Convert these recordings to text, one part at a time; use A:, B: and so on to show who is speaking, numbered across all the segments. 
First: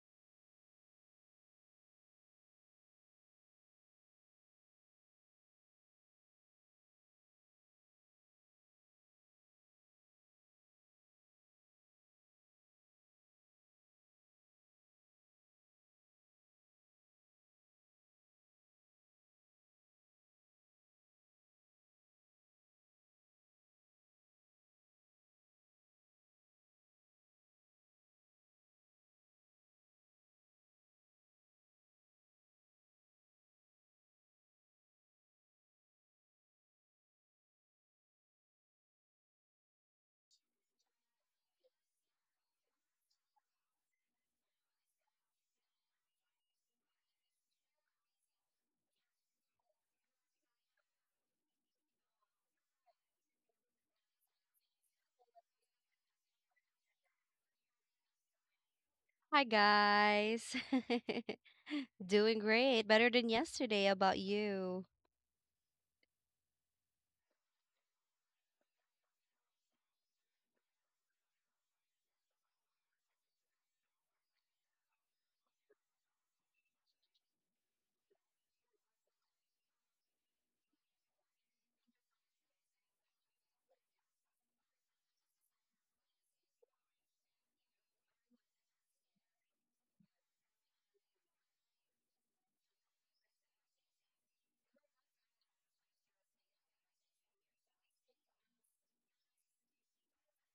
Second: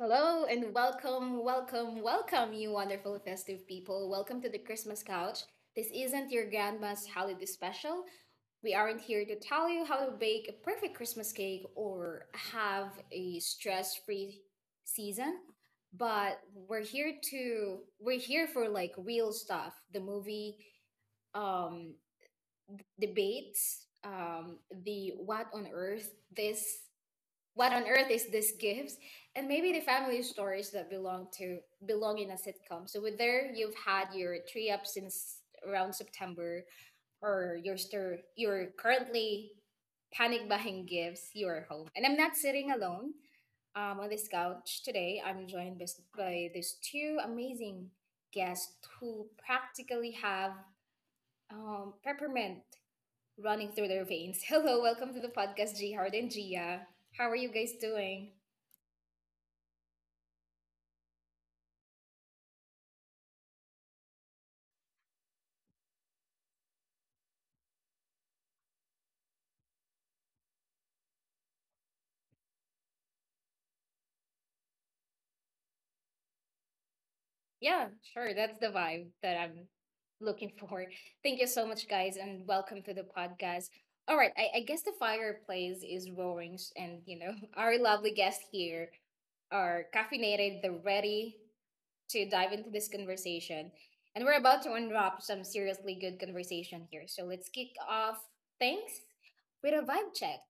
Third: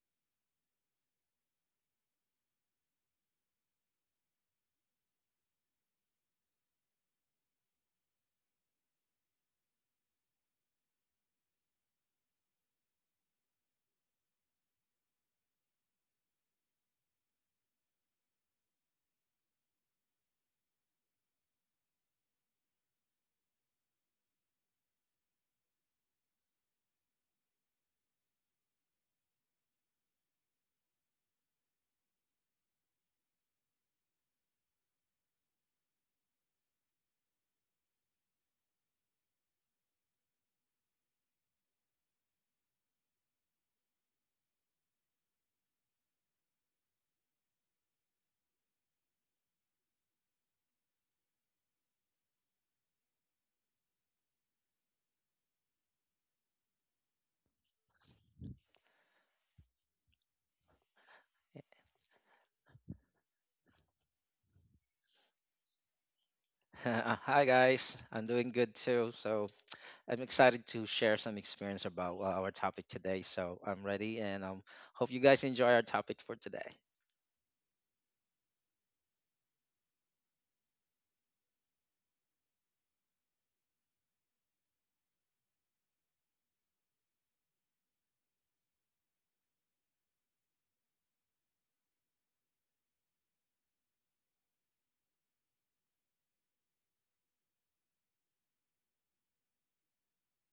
A: Hello and welcome, you wonderful festive people. Welcome to the Christmas couch. This isn't your grandma's holiday special. We aren't here to tell you how to bake a perfect Christmas cake or have a stress free season, but we're here for like real stuff, the movie, um, debates, the what on earth is this gives, and maybe the family stories that belong in a sitcom. So with there you've had your tree up since around September, or you're currently panic buying gifts. You're home and I'm not sitting alone. On this couch today I'm joined by these two amazing guests who practically have peppermint running through their veins. Hello, welcome to the podcast, G Hard and Gia. How are you guys doing?
B: Hi guys. Doing great. Better than yesterday. How about you?
C: Hi guys, I'm doing good too. So I'm excited to share some experience about our topic today. So I'm ready, and hope you guys enjoy our topic for today.
A: Yeah, sure. That's the vibe that I'm looking for. Thank you so much, guys, and welcome to the podcast. All right, I guess the fireplace is roaring, and you know, our lovely guests here are caffeinated, they're ready to dive into this conversation. And we're about to unwrap some seriously good conversation here. So let's kick off things with a vibe check.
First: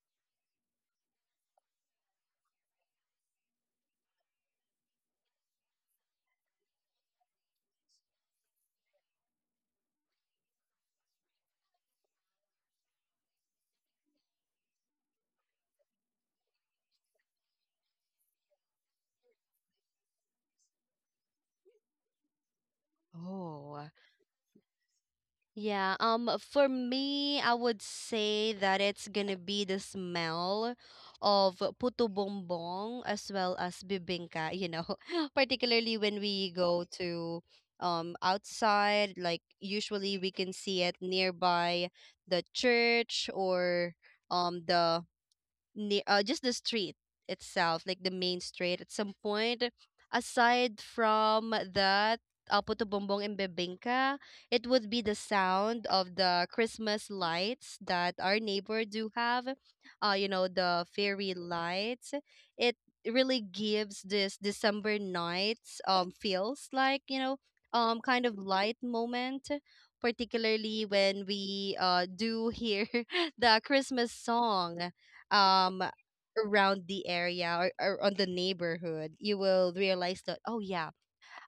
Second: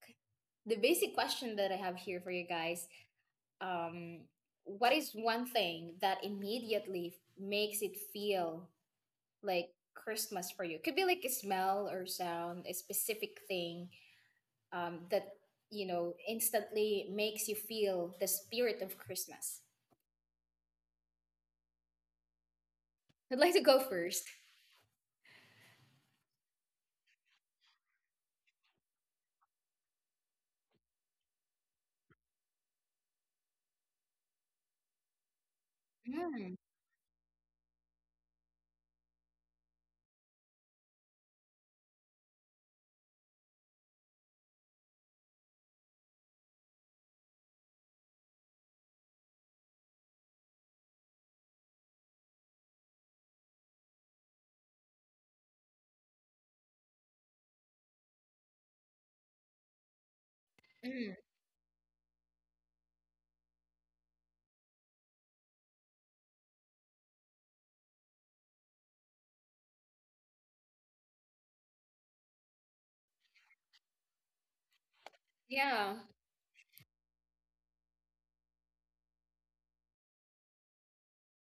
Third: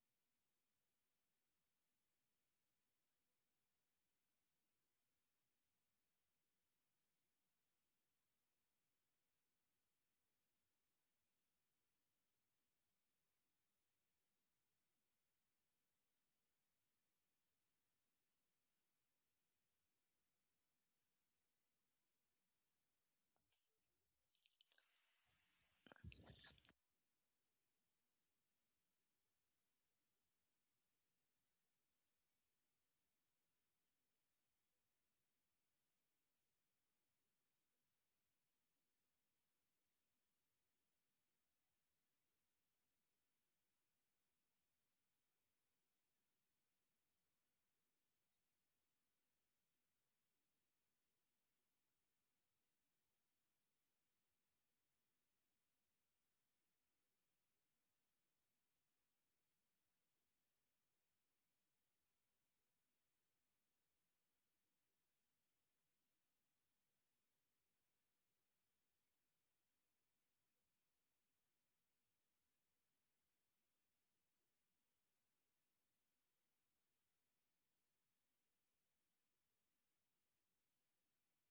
A: The basic question that I have here for you guys, um, what is one thing that immediately makes it feel like Christmas for you? Could be like a smell or sound, a specific thing, that you know instantly makes you feel the spirit of Christmas. I'd like to
B: Oh.
A: go first.
B: Yeah, for me, I would say that it's gonna be the smell of puto bongbong as well as bibingka. Particularly when we
A: Mm,
B: go to outside, like usually we can see it nearby the church or um the just the street itself, like the main street. At some point, aside from that, Puto Bumbong and Bebingka, it would be the sound of the Christmas lights that our neighbor do have. The
A: mm,
B: fairy lights. It really gives this December nights feels like kind of light moment, particularly when we do hear the Christmas song um
A: yeah.
B: around the area or on the neighborhood, you will realize that oh yeah,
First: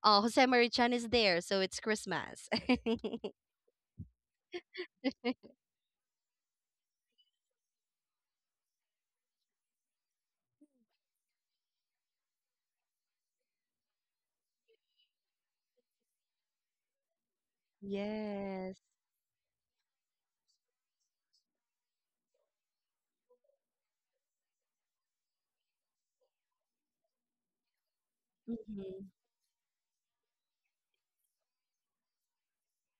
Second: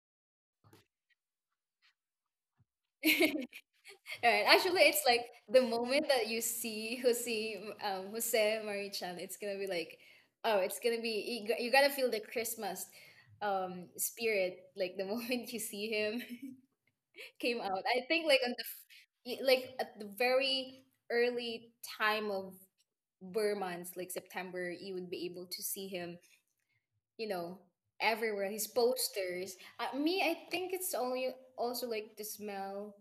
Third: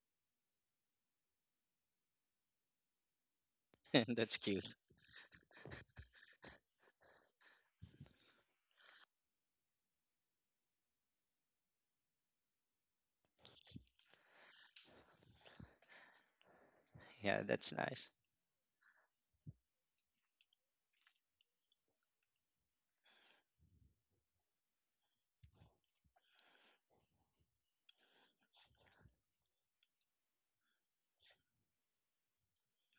B: Jose Marichan is there, so it's Christmas.
C: That's
A: Right.
C: cute.
A: Actually, it's like the moment that you see Jose, Jose Marichan, it's gonna be like, oh, it's gonna be you, you gotta feel the Christmas, spirit. Like the moment you see him
C: Yeah,
A: came
C: that's
A: out, I
C: nice.
A: think like on the,
B: Yes.
A: like at the very early time of Burr months, like September, you would be able to see him. You know, everywhere his
B: Mm-hmm.
A: posters. Me, I think it's only also like the smell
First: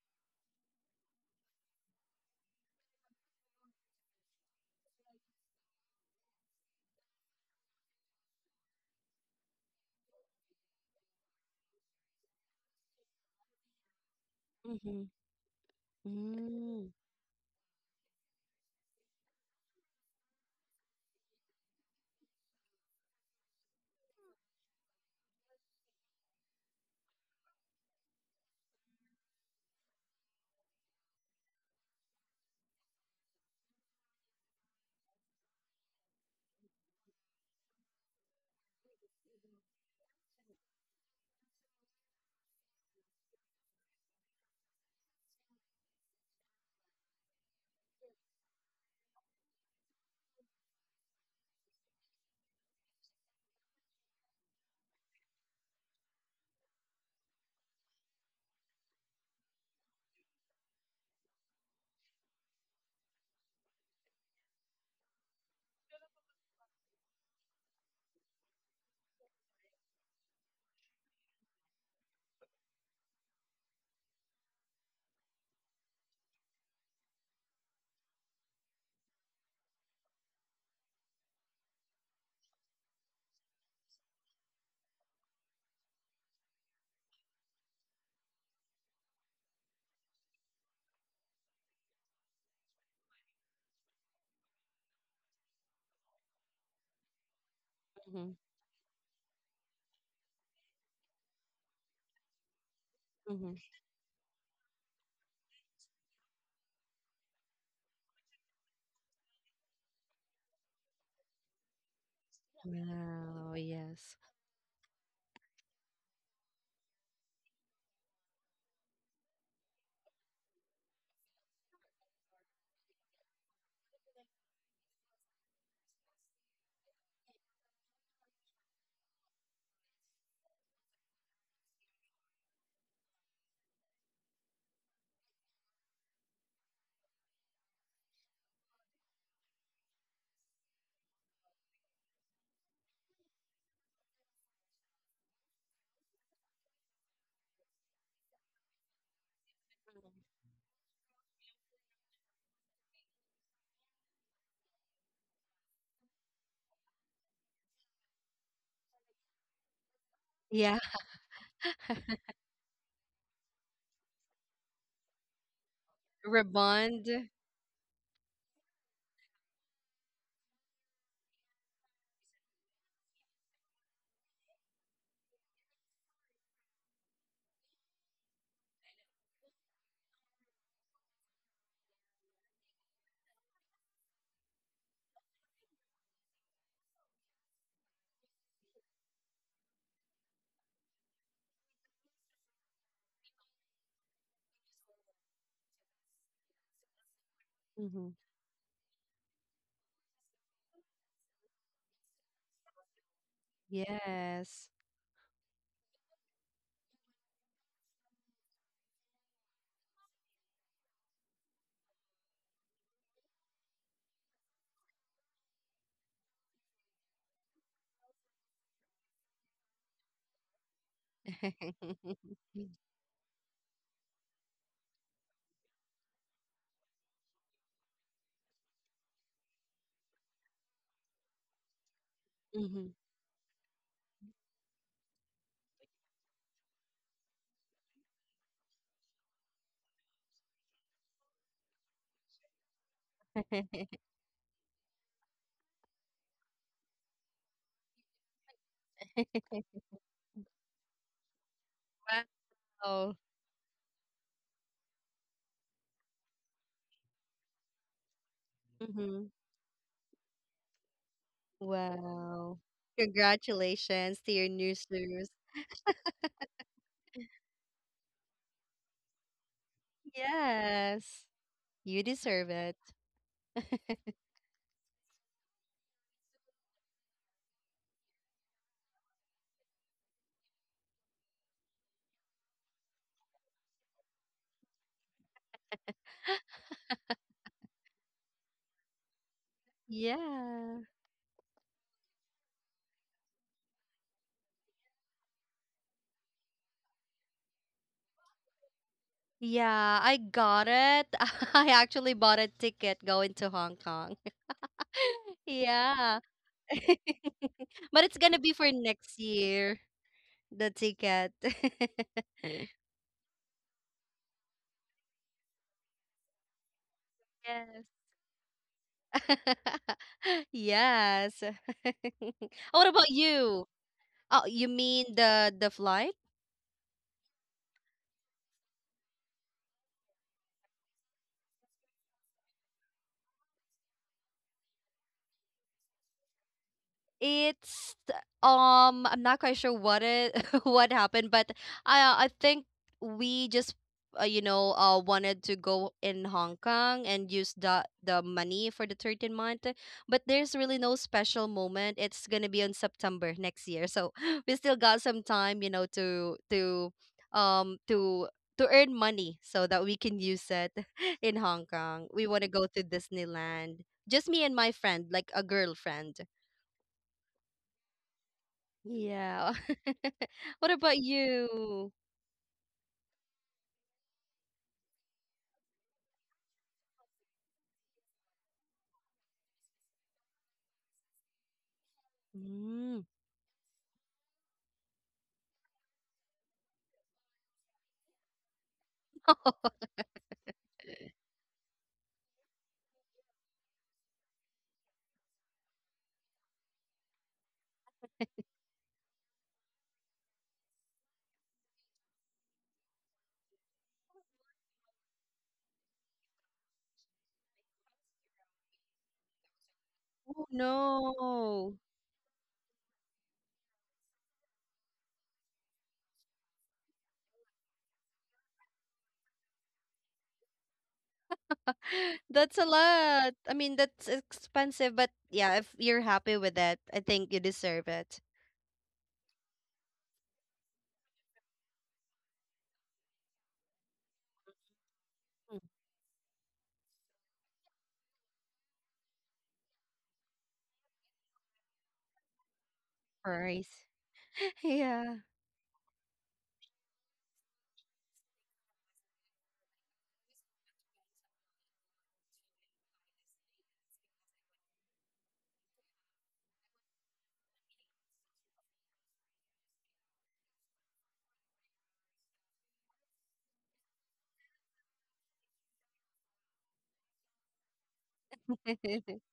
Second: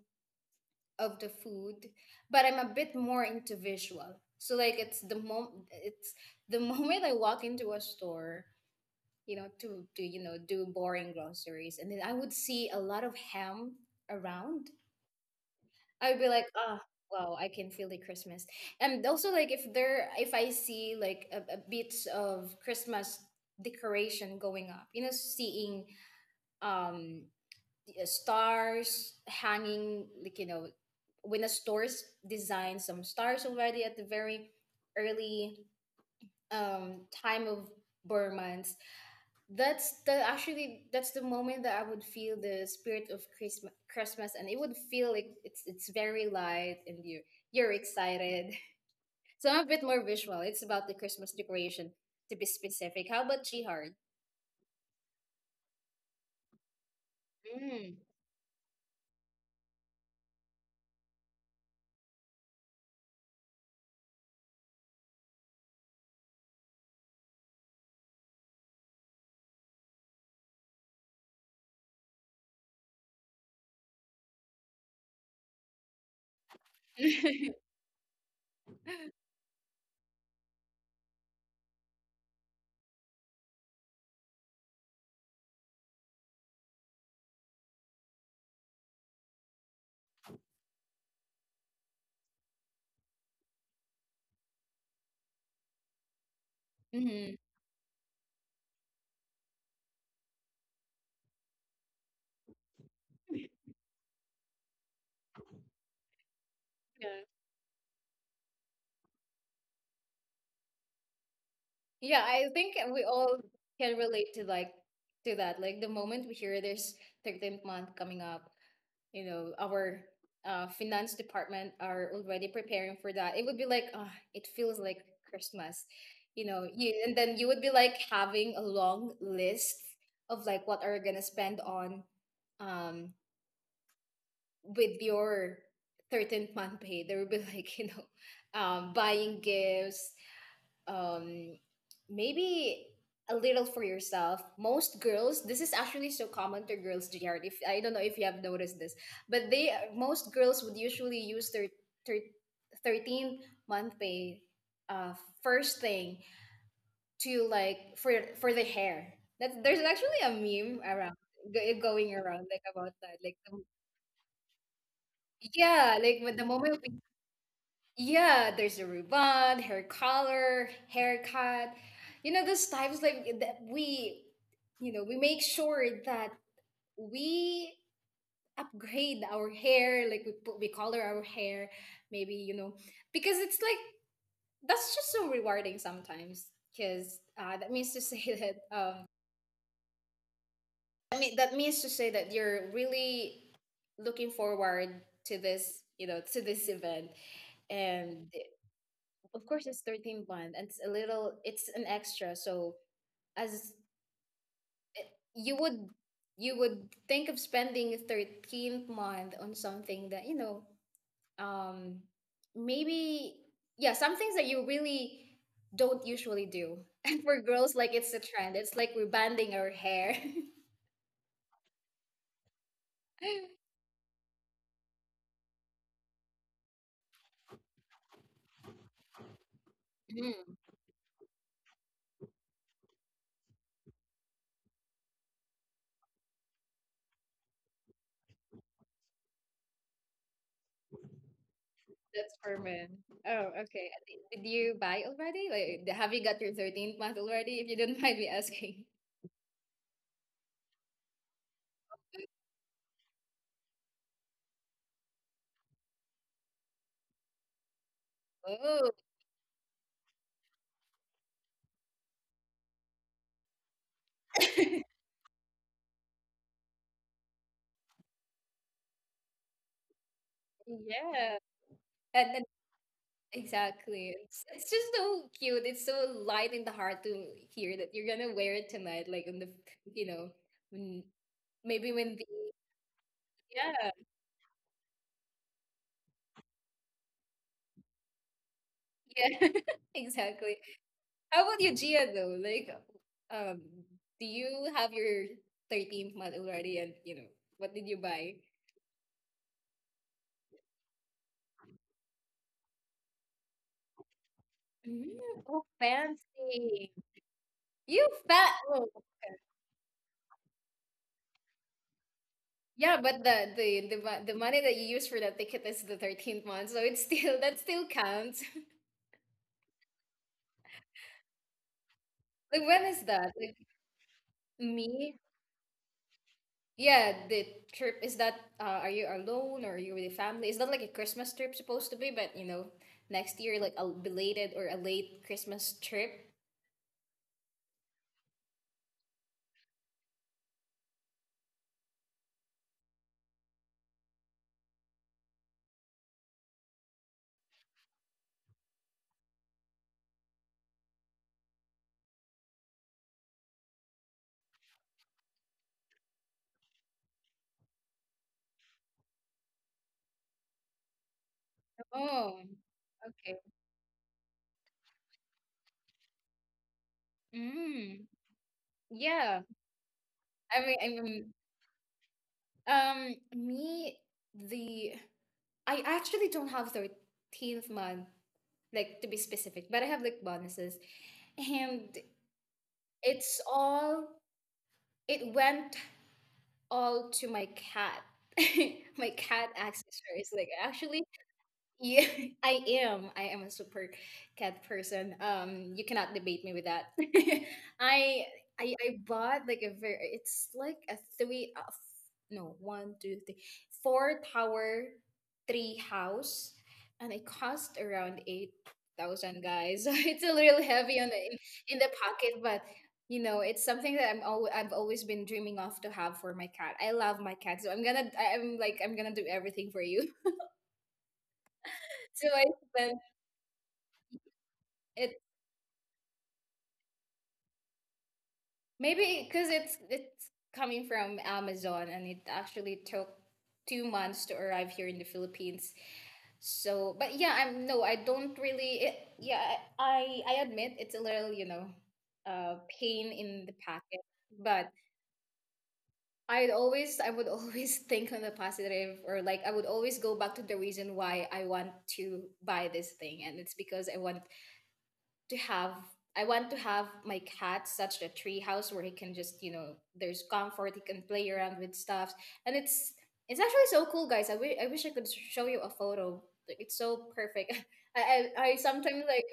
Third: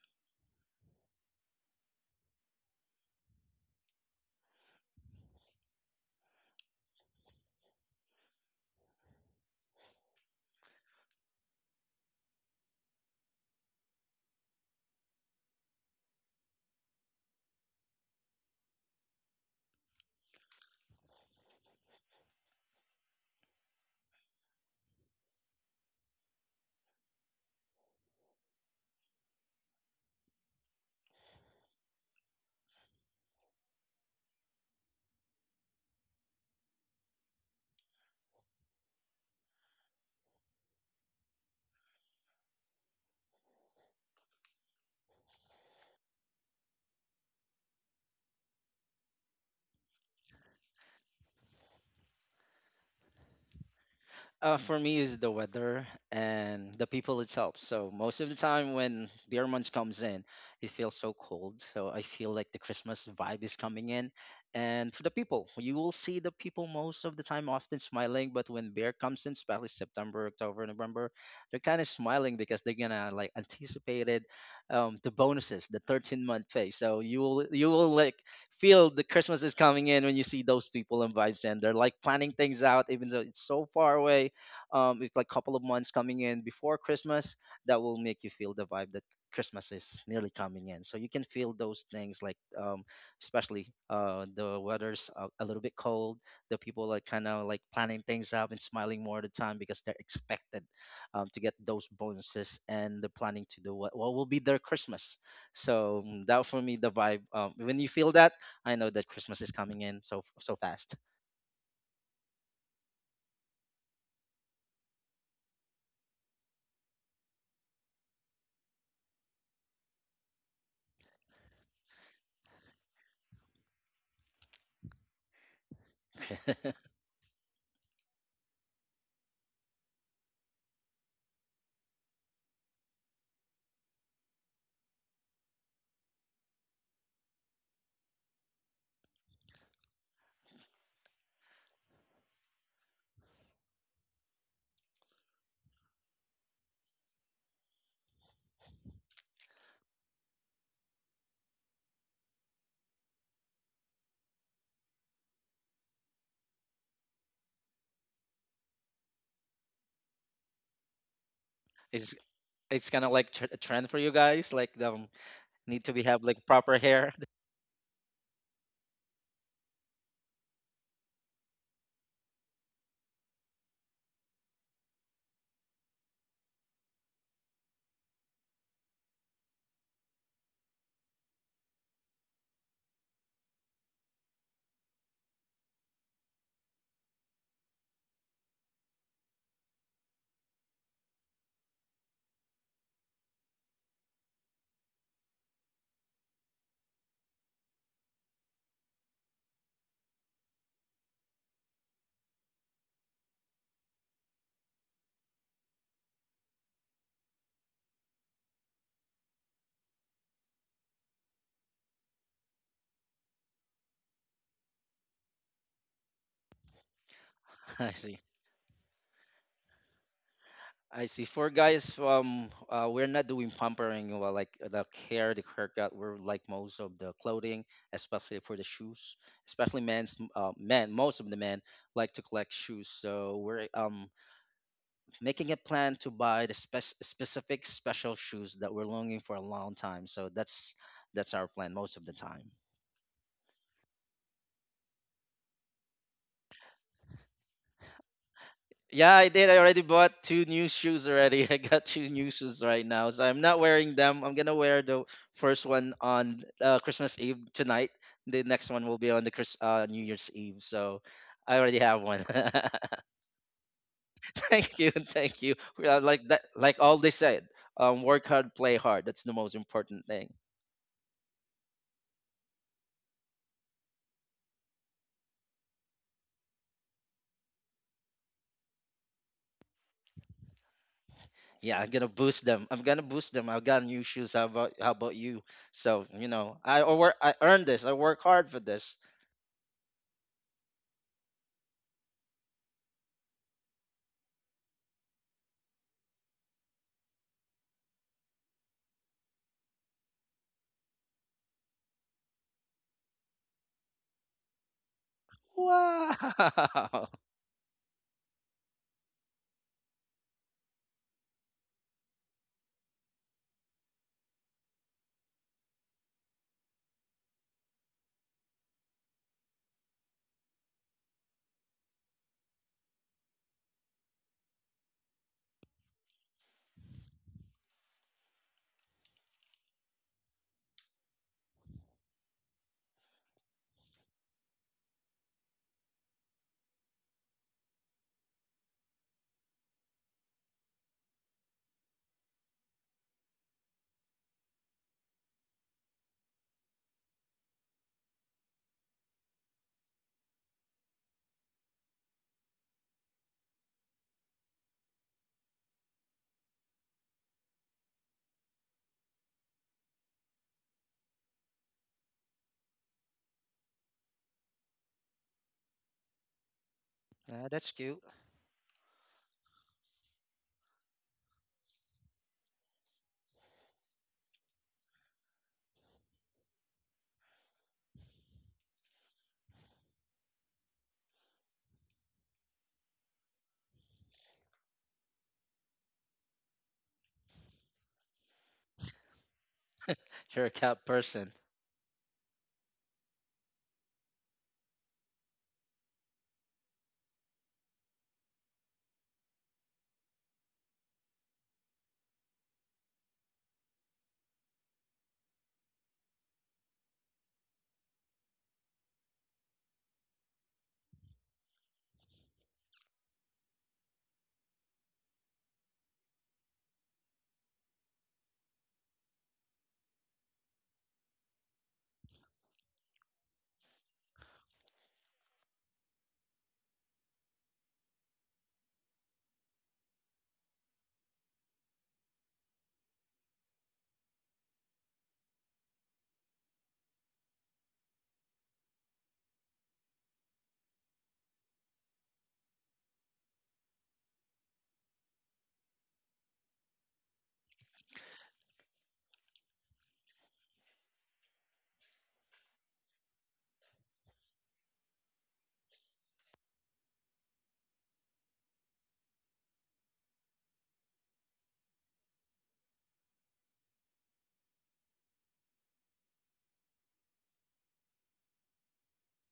A: of the food, but I'm a bit more into visual. So like it's the moment I walk into a store, you know, to you know do boring groceries, and then I would see a lot of ham around.
B: Mm-hmm.
A: I would be like, oh
B: Mm-hmm.
A: wow, I can feel the Christmas. And also like if I see like a bits of Christmas decoration going up, you know, seeing um the, stars hanging, like you know, when the stores designed some stars already at the very early, time of Burmans. That's the actually that's the moment that I would feel the spirit of Christmas, and it would feel like it's very light and you're excited. So I'm a bit more visual. It's about the Christmas decoration to be specific. How about Jihard?
C: For me, is the weather and the people itself. So most of the time, when beer month comes in, it feels so cold. So I feel like the Christmas vibe is coming in. And for the people, you will see the people most of the time often smiling. But when beer comes in, especially September, October, November, they're kind of smiling because they're gonna like anticipated the bonuses, the 13th month pay. So you will
A: Mm.
C: you will like feel the Christmas is coming in when you see those people and vibes, and they're like planning things out, even though it's so far away, it's like a couple of months coming in before Christmas that will make you feel the vibe that Christmas is nearly coming in. So you can feel those things like especially the weather's a little bit cold. The people are kind
A: Mm-hmm.
C: of like planning things up and smiling more at the time because they're expected to get those bonuses and they're planning
B: Mm-hmm.
C: to do what will be their Christmas. So that for me the vibe. When you feel that, I know that Christmas is coming in so fast.
A: Yeah, I think we all
B: Wow.
A: can
B: Yes.
A: relate to to that. Like the moment we hear there's 13th month coming up, you know, our finance department are already preparing for that. It would be like, ah, it feels like Christmas, you know. You and then you would be like having a long list of like what are you gonna spend on, um, with your 13th month pay. There would be like you know, buying gifts, um, maybe a little for yourself. Most girls, this is actually so common to girls, Jared. If I don't know if you have noticed this, but they most girls would usually use their thir- 13 month pay, uh, first thing to like for the hair. That there's actually a
B: Yeah.
A: meme around going
C: it's
A: around like about
C: it's kind
A: that.
C: of
A: Like
C: like tr-
A: the,
C: a trend for you guys, like the need to
A: yeah,
C: be
A: like
C: have
A: with the
C: like
A: moment.
C: proper
B: Rebond.
C: hair.
A: Yeah, there's a ruban, hair color, haircut. You know, those types like that you know, we make sure that we upgrade our hair, like we color our hair, maybe, you know, because it's like that's just so rewarding sometimes. Because that means to say that that means to say that you're really looking forward to this, you know, to this event,
B: Mm-hmm.
A: and of course it's 13 bond and it's a little, it's an extra, so as
B: Yes.
A: you would, you would think of spending 13th month on something that you know, um maybe, yeah, some things that you really don't usually do. And for girls, like,
C: I
A: it's a
C: see,
A: trend, it's like we're banding our hair.
C: I see, for guys we're not doing pampering well, like the haircut, we're like most of the clothing, especially for the shoes, especially
A: Mm,
C: men, most of the men like to collect
B: Mm-hmm.
C: shoes, so we're making a plan to buy the specific special shoes that we're longing for a long time, so that's our plan most of the
A: that's for
C: time.
A: men. Oh, okay. I think- Did you buy already? Like, have you got your 13th month already? If you don't mind me asking.
C: Yeah, I did. I already bought two new shoes already. I got two new shoes right
B: Wow.
C: now. So I'm not wearing them. I'm gonna wear the first one on Christmas Eve tonight. The next
A: Oh,
C: one will be
B: Mm-hmm.
C: on the Chris New Year's Eve. So I already have one.
B: Wow. Congratulations to your new
C: Thank you,
B: shoes.
C: thank you. Yeah, like that, like all they said, work hard, play hard. That's the most important thing.
B: Yes.
A: yeah.
B: You
A: And then
B: deserve it.
A: exactly. It's just so cute. It's so light in the heart to hear that you're gonna wear it tonight, like on the you know, when,
C: Yeah,
A: maybe
C: I'm gonna
A: when the
C: boost them. I'm gonna boost them. I've got
A: yeah,
C: new shoes. How about you? So I earned this. I work hard for this.
A: yeah, exactly.
B: Yeah.
A: How about you, Gia, though? Like, um do you have your 13th month already and you know, what did you buy?
B: Yeah, I got it. I actually bought a ticket going to Hong Kong.
A: Mm, oh
B: Yeah.
A: fancy.
C: Wow.
B: But
A: You
B: it's gonna
A: fat
B: be for
A: oh,
B: next year, the ticket.
A: yeah, but the the money that you use for that ticket is the 13th month, so it's still that still
B: Yes.
A: counts.
B: Yes.
A: Like when
B: What
A: is
B: about
A: that? Like
B: you? Oh, you
A: me?
B: mean the flight?
A: Yeah, the trip is that, are you alone or are you with your family? It's not like a Christmas trip supposed to be? But you know, next year like a belated or a late Christmas trip.
B: It's I'm not quite sure what it what happened, but I think we just wanted to go in Hong Kong and use the money for the 13th month, but there's really no special moment. It's gonna be on September next year, so we still got some time, to um to earn money so that we can use it in Hong Kong. We
A: Oh,
B: want to go to
A: okay.
B: Disneyland. Just me and my friend, like a girlfriend.
C: That's cute.
A: Mm, yeah.
B: Yeah.
A: I
B: What
A: mean,
B: about
A: I mean,
B: you?
A: me the I actually don't have 13th month like to be specific, but I have like bonuses, and
B: Mm.
A: it's all it went all to my cat. My cat accessories.
C: You're
A: Like,
C: a cat
A: actually,
C: person.
A: yeah, I am. I am a super cat person. You cannot debate me with that. I I I bought like a very. It's like a three. F- no, one, two, three, four tower, three house, and it cost around 8,000, guys. So it's a
B: Oh,
A: little heavy on
B: no.
A: in the pocket, but you know, it's something that I've always been dreaming of to have for my cat. I love my cat, so I'm like I'm gonna do everything for you. So I
B: That's a
A: spent
B: lot. I mean, that's expensive, but
A: it.
B: yeah, if you're happy with that, I think you deserve it.
A: Maybe because it's coming from Amazon and it actually took 2 months to arrive here in the
B: Mm.
A: Philippines. So, but yeah, I don't really. Yeah, I admit it's a little you know, pain in the
B: Price.
A: packet. But
B: Yeah.
A: I always I would always think on the positive or like I would always go back to the reason why I want to buy this thing, and it's because to have I want to have my cat such a tree house where he can just, you know, there's comfort, he can play around with stuff. And it's actually so cool, guys. I wish I could show you a photo. Like, it's so perfect. I sometimes like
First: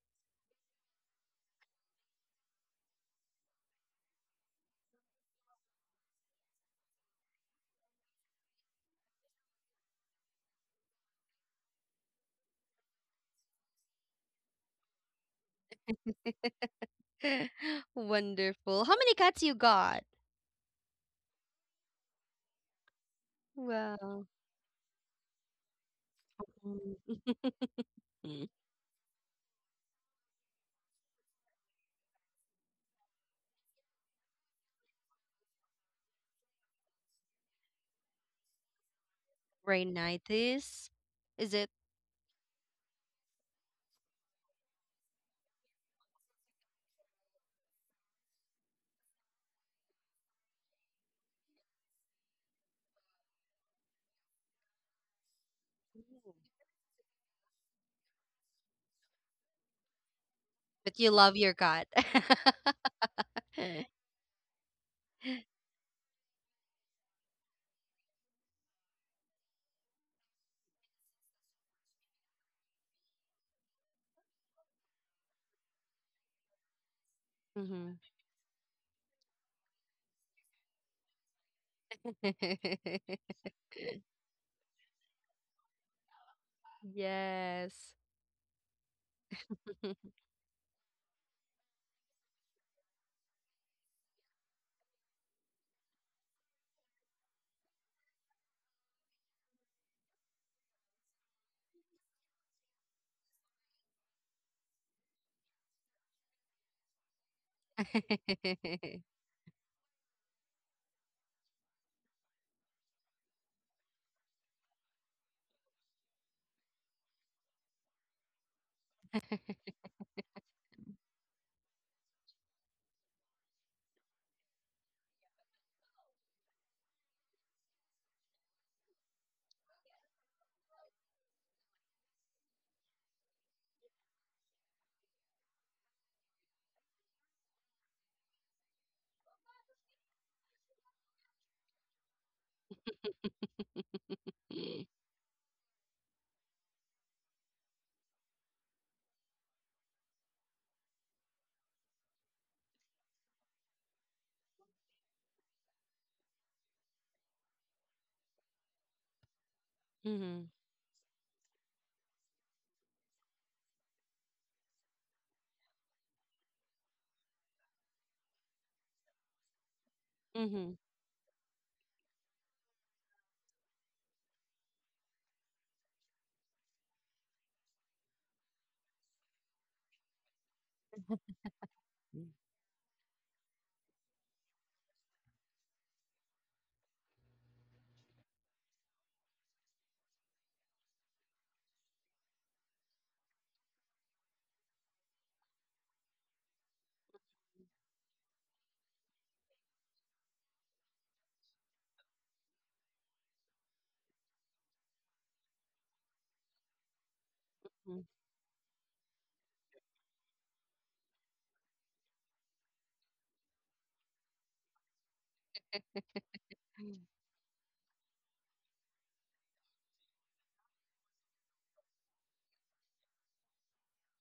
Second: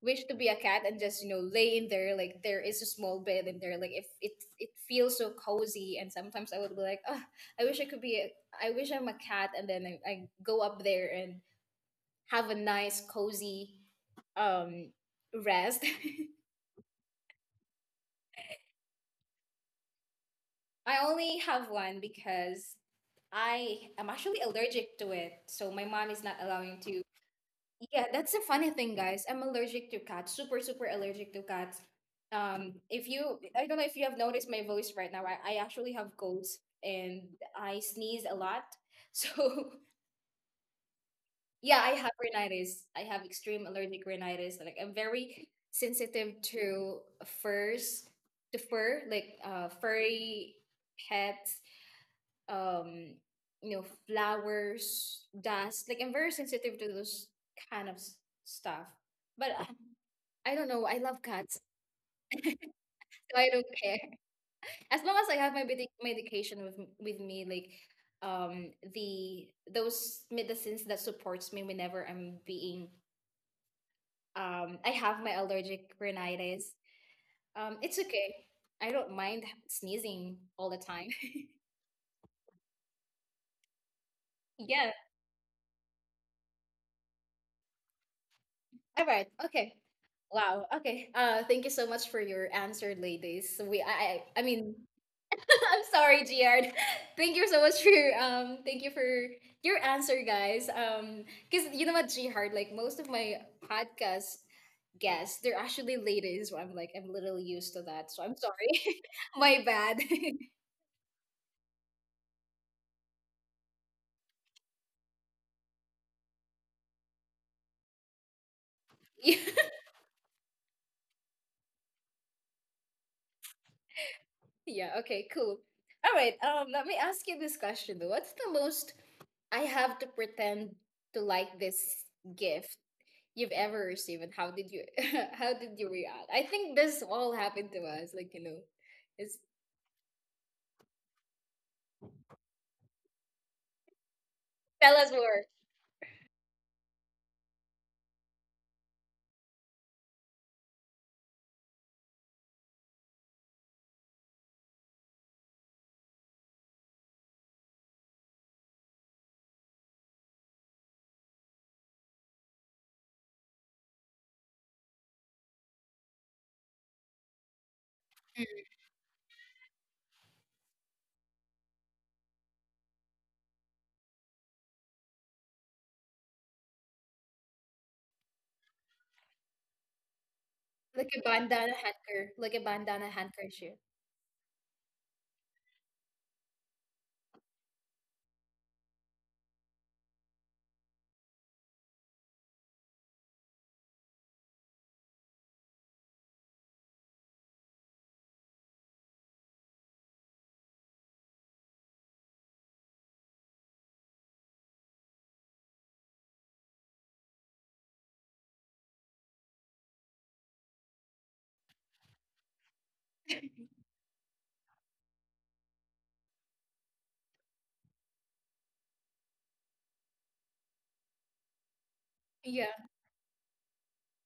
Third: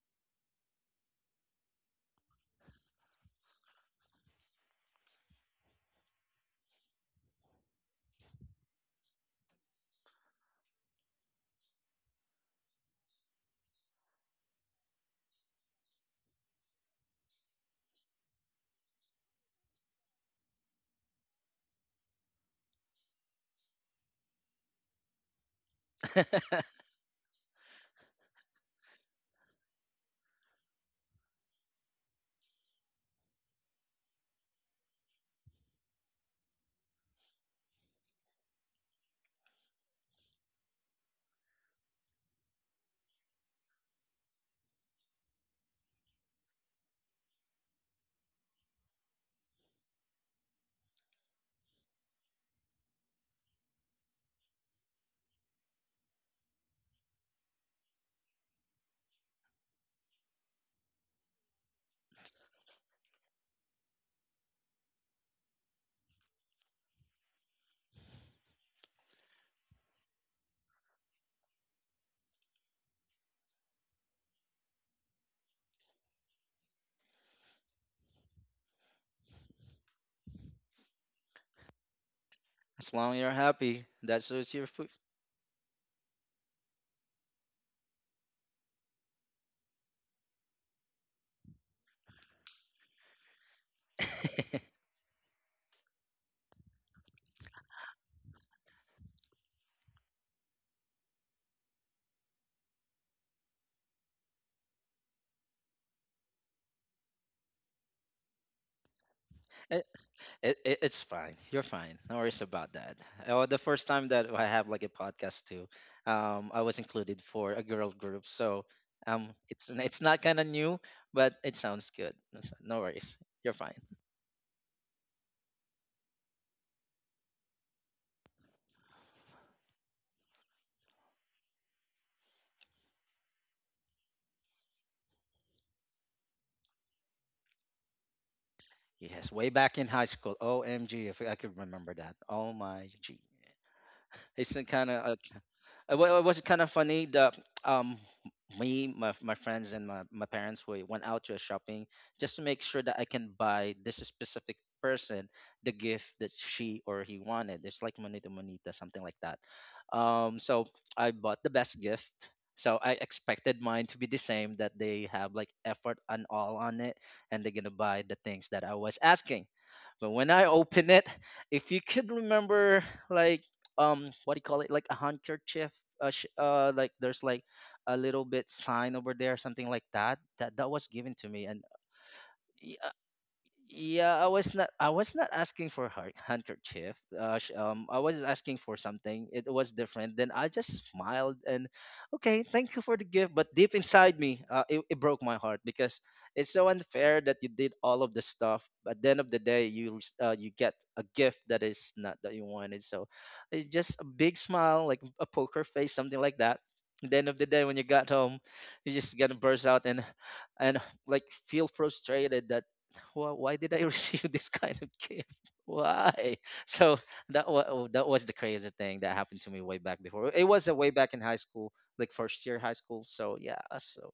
A: wish to be a cat and just, you know, lay in there. Like there is a small bed in there. Like if it feels so cozy, and sometimes I would be like, oh, I wish I'm a cat and then I go up there and have a nice, cozy, um, rest.
B: Wonderful. How many cats you got?
A: I only have one because I
B: Wow.
A: am actually allergic to it. So my mom is not allowing to.
B: Mm.
A: Yeah, that's the funny thing, guys. I'm allergic to cats. Super, super allergic to cats. If you, I don't know if you have noticed my voice right now. I actually have colds and I sneeze a lot. So
B: Rhinitis? Is it?
A: yeah, I have rhinitis. I have extreme allergic rhinitis. Like I'm very sensitive to furs, to fur, like furry pets, um, you know, flowers, dust. Like I'm very sensitive to those kind of s- stuff. But I don't know. I
B: But you
A: love
B: love your
A: cats,
B: cat.
A: so I don't care. As long as I have my medication with with me, like the those medicines that supports me whenever I'm being I have my allergic rhinitis.
B: Hmm.
A: It's okay. I don't mind sneezing all the time.
C: As long as you're happy, that suits your
A: Yeah.
C: food.
B: Yes.
A: All right. Okay. Wow. Okay. Thank you so much for your answer, ladies. So We, I mean, I'm sorry, Giard. Thank you so much for your, thank you for your answer, guys. Because you know what, Giard, like most of my podcast guests, they're actually ladies. So I'm like, I'm literally used to that. So I'm sorry. My
C: it,
A: bad.
C: it's fine. You're fine. No worries about that. Oh, the first time that I have like a podcast too, I was included for a girl group. So
A: Yeah.
C: it's not kind of new, but it sounds good. No, no worries. You're fine.
A: Yeah, okay, cool. All right, let me ask you this question though. What's the most I have to pretend to like this gift you've ever received, and how did you how did you react? I think this all happened to us, like.
C: Yes,
A: It's
C: way back in high school. OMG, if I could remember that. Oh my G. It's kind
A: Tell us
C: of
A: more.
C: It was kind of funny that um me, my friends, and my parents we went out to a shopping just to make sure that I can buy this specific person the gift that she or he wanted. It's like monita monita, something like that.
B: Mhm.
C: So I bought the best gift. So I expected mine to be the same that they have like effort and all on it, and they're gonna buy the things that I was asking. But when I
B: Mhm.
C: open it, if you could remember, like what do you call it, like a handkerchief, like there's like a little bit sign over there, something like that was
A: Like a
C: given to me. And
A: bandana handker,
B: Mm.
A: like a bandana handkerchief.
C: yeah, I was not. I was not asking for her handkerchief. I was asking for something. It was different. Then I just smiled and, okay, thank you for the gift. But deep inside me, it broke my heart because it's so unfair that you did all of the stuff. At the end of the day, you get a gift that is not that you wanted. So, it's just a big smile, like a poker face, something like that. At the end of the day, when you
B: Mhm.
C: got home, you just gonna burst out and like feel frustrated that why did I receive this kind of gift? Why? So that was the crazy thing that happened to me way back before. It was a way back in high school, like first
A: Yeah.
C: year high school. So yeah, so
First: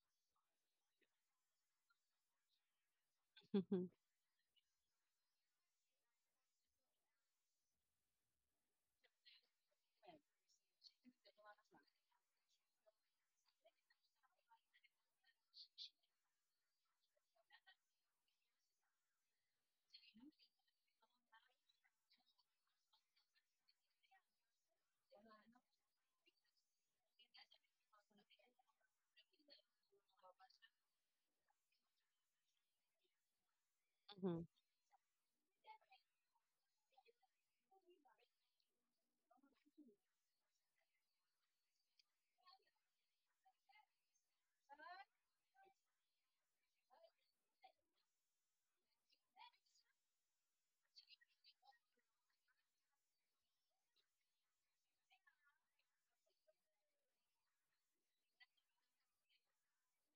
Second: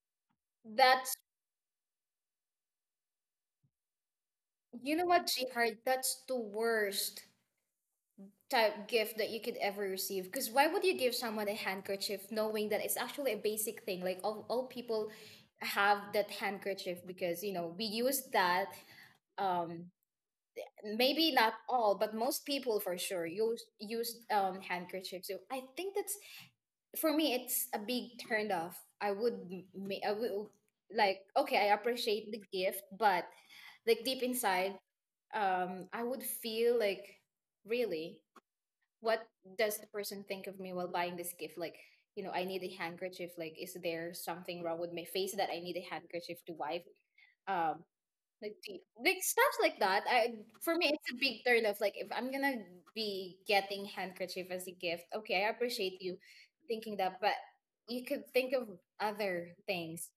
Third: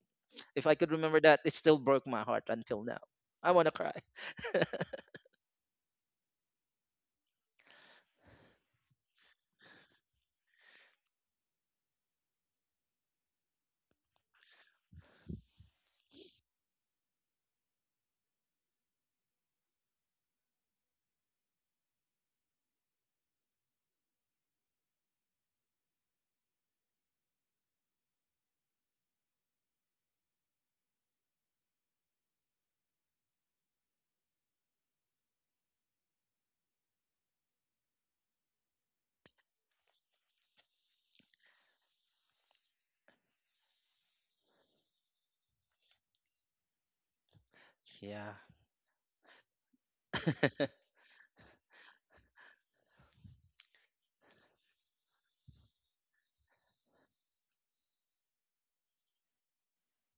C: if I could
A: That's
C: remember that, it still broke my heart until now. I want to
B: Mhm.
C: cry.
A: You know what, Jihar, that's the worst type gift that you could ever receive. Because why would you give someone a handkerchief knowing that it's actually a basic thing? Like all people have that handkerchief, because you know we use that, um maybe not all but most people for sure use handkerchiefs. So I think that's, for me, it's a big turn off. I would I would, like, okay, I appreciate the gift, but like deep
B: Mhm.
A: inside, I would feel like, really, what does the person think of me while buying this gift? Like, you know, I need a handkerchief. Like, is there something wrong with my face that I need a handkerchief to wipe? Um,
C: Yeah.
A: like, like stuff like that. I For me, it's a big turn off. Like, if I'm gonna be getting handkerchief as a gift, okay, I appreciate you thinking that, but you could think of other things.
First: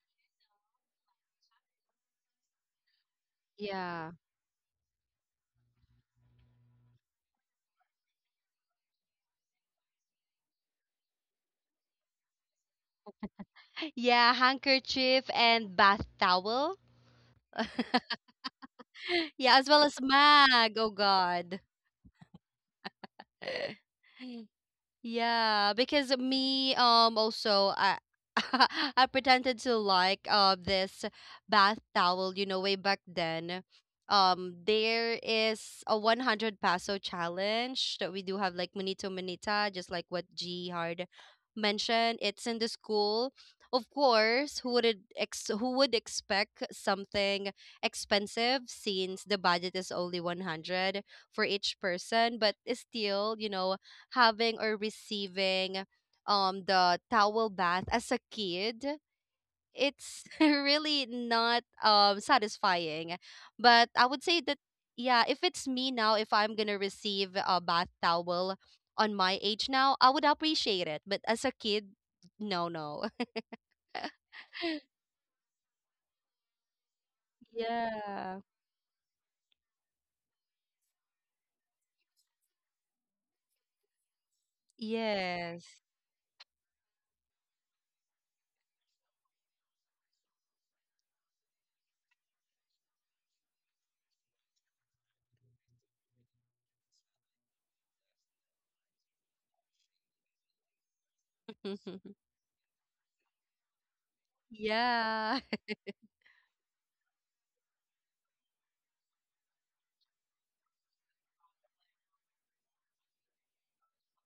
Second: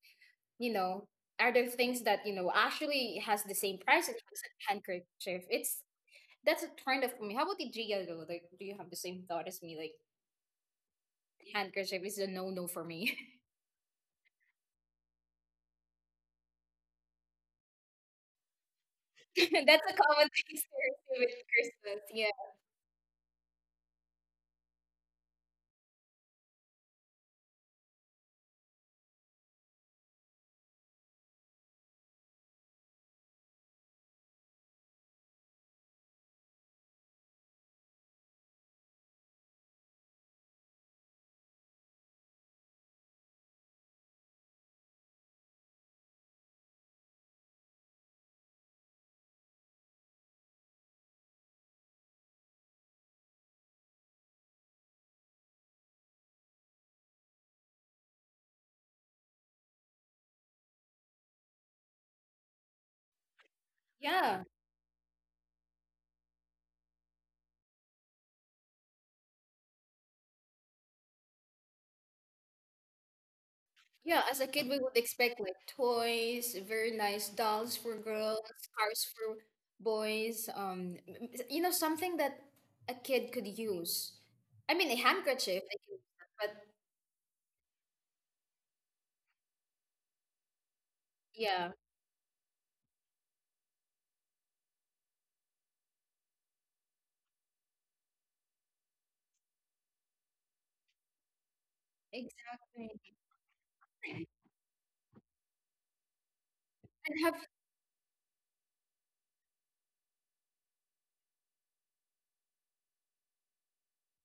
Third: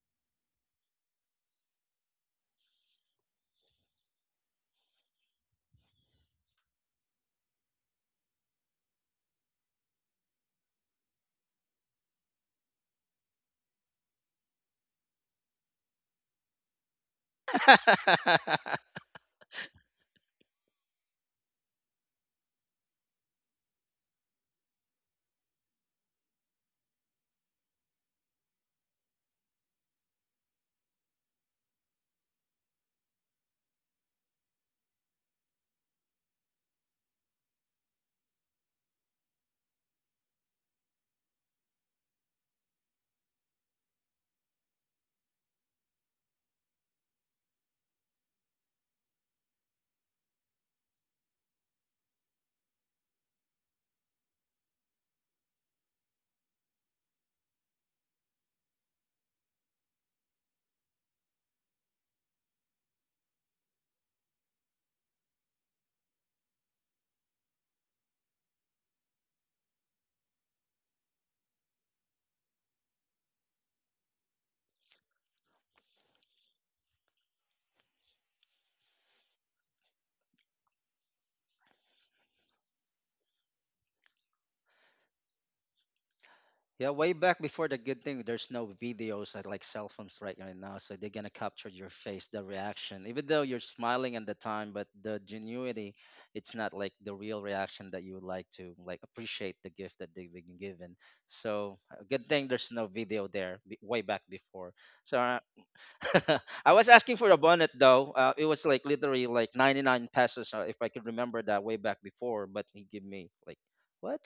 A: You know, are there things that you know actually has the same
B: Yeah.
A: price as a handkerchief? It's That's a kind of for me. How about the Gia though? Like, do you have the same thought as me? Like, handkerchief is a no no for me.
B: Yeah, handkerchief and bath towel. Yeah, as well
A: That's a
B: as
A: common
B: mag. Oh
A: answer with
B: God.
A: Christmas. Yeah.
B: Yeah, because me also I I pretended to like this bath towel, you know, way back then. There is a 100 peso challenge that we do have like Munito Manita, just like what G Hard mentioned. It's in the school. Of course, who would expect something expensive since the budget is only 100 for each person, but still, having or receiving the towel bath as a kid it's really not satisfying but I would say
A: Yeah.
B: that yeah, if it's me now, if I'm gonna receive a bath towel on my age now, I would appreciate it, but as a kid, no, no.
A: Yeah. As a kid, we would expect like toys, very nice dolls for girls,
B: Yeah.
A: cars for boys. You know, something that a kid could use. I mean, a handkerchief,
B: Yes.
A: they can use that, but
C: Yeah, way back before, the good thing, there's no videos like cell phones right now, so they're gonna capture
A: yeah,
C: your face, the reaction, even though you're smiling at the time, but the genuity, it's not like the real reaction that you would like to like appreciate the gift that they've been given. So a good thing there's no
A: exactly.
C: video there way back before. So
B: Yeah.
C: I was asking
A: And
C: for
A: have
C: a bonnet though. It was like literally like 99 pesos if I could remember that way back before, but he gave me like what?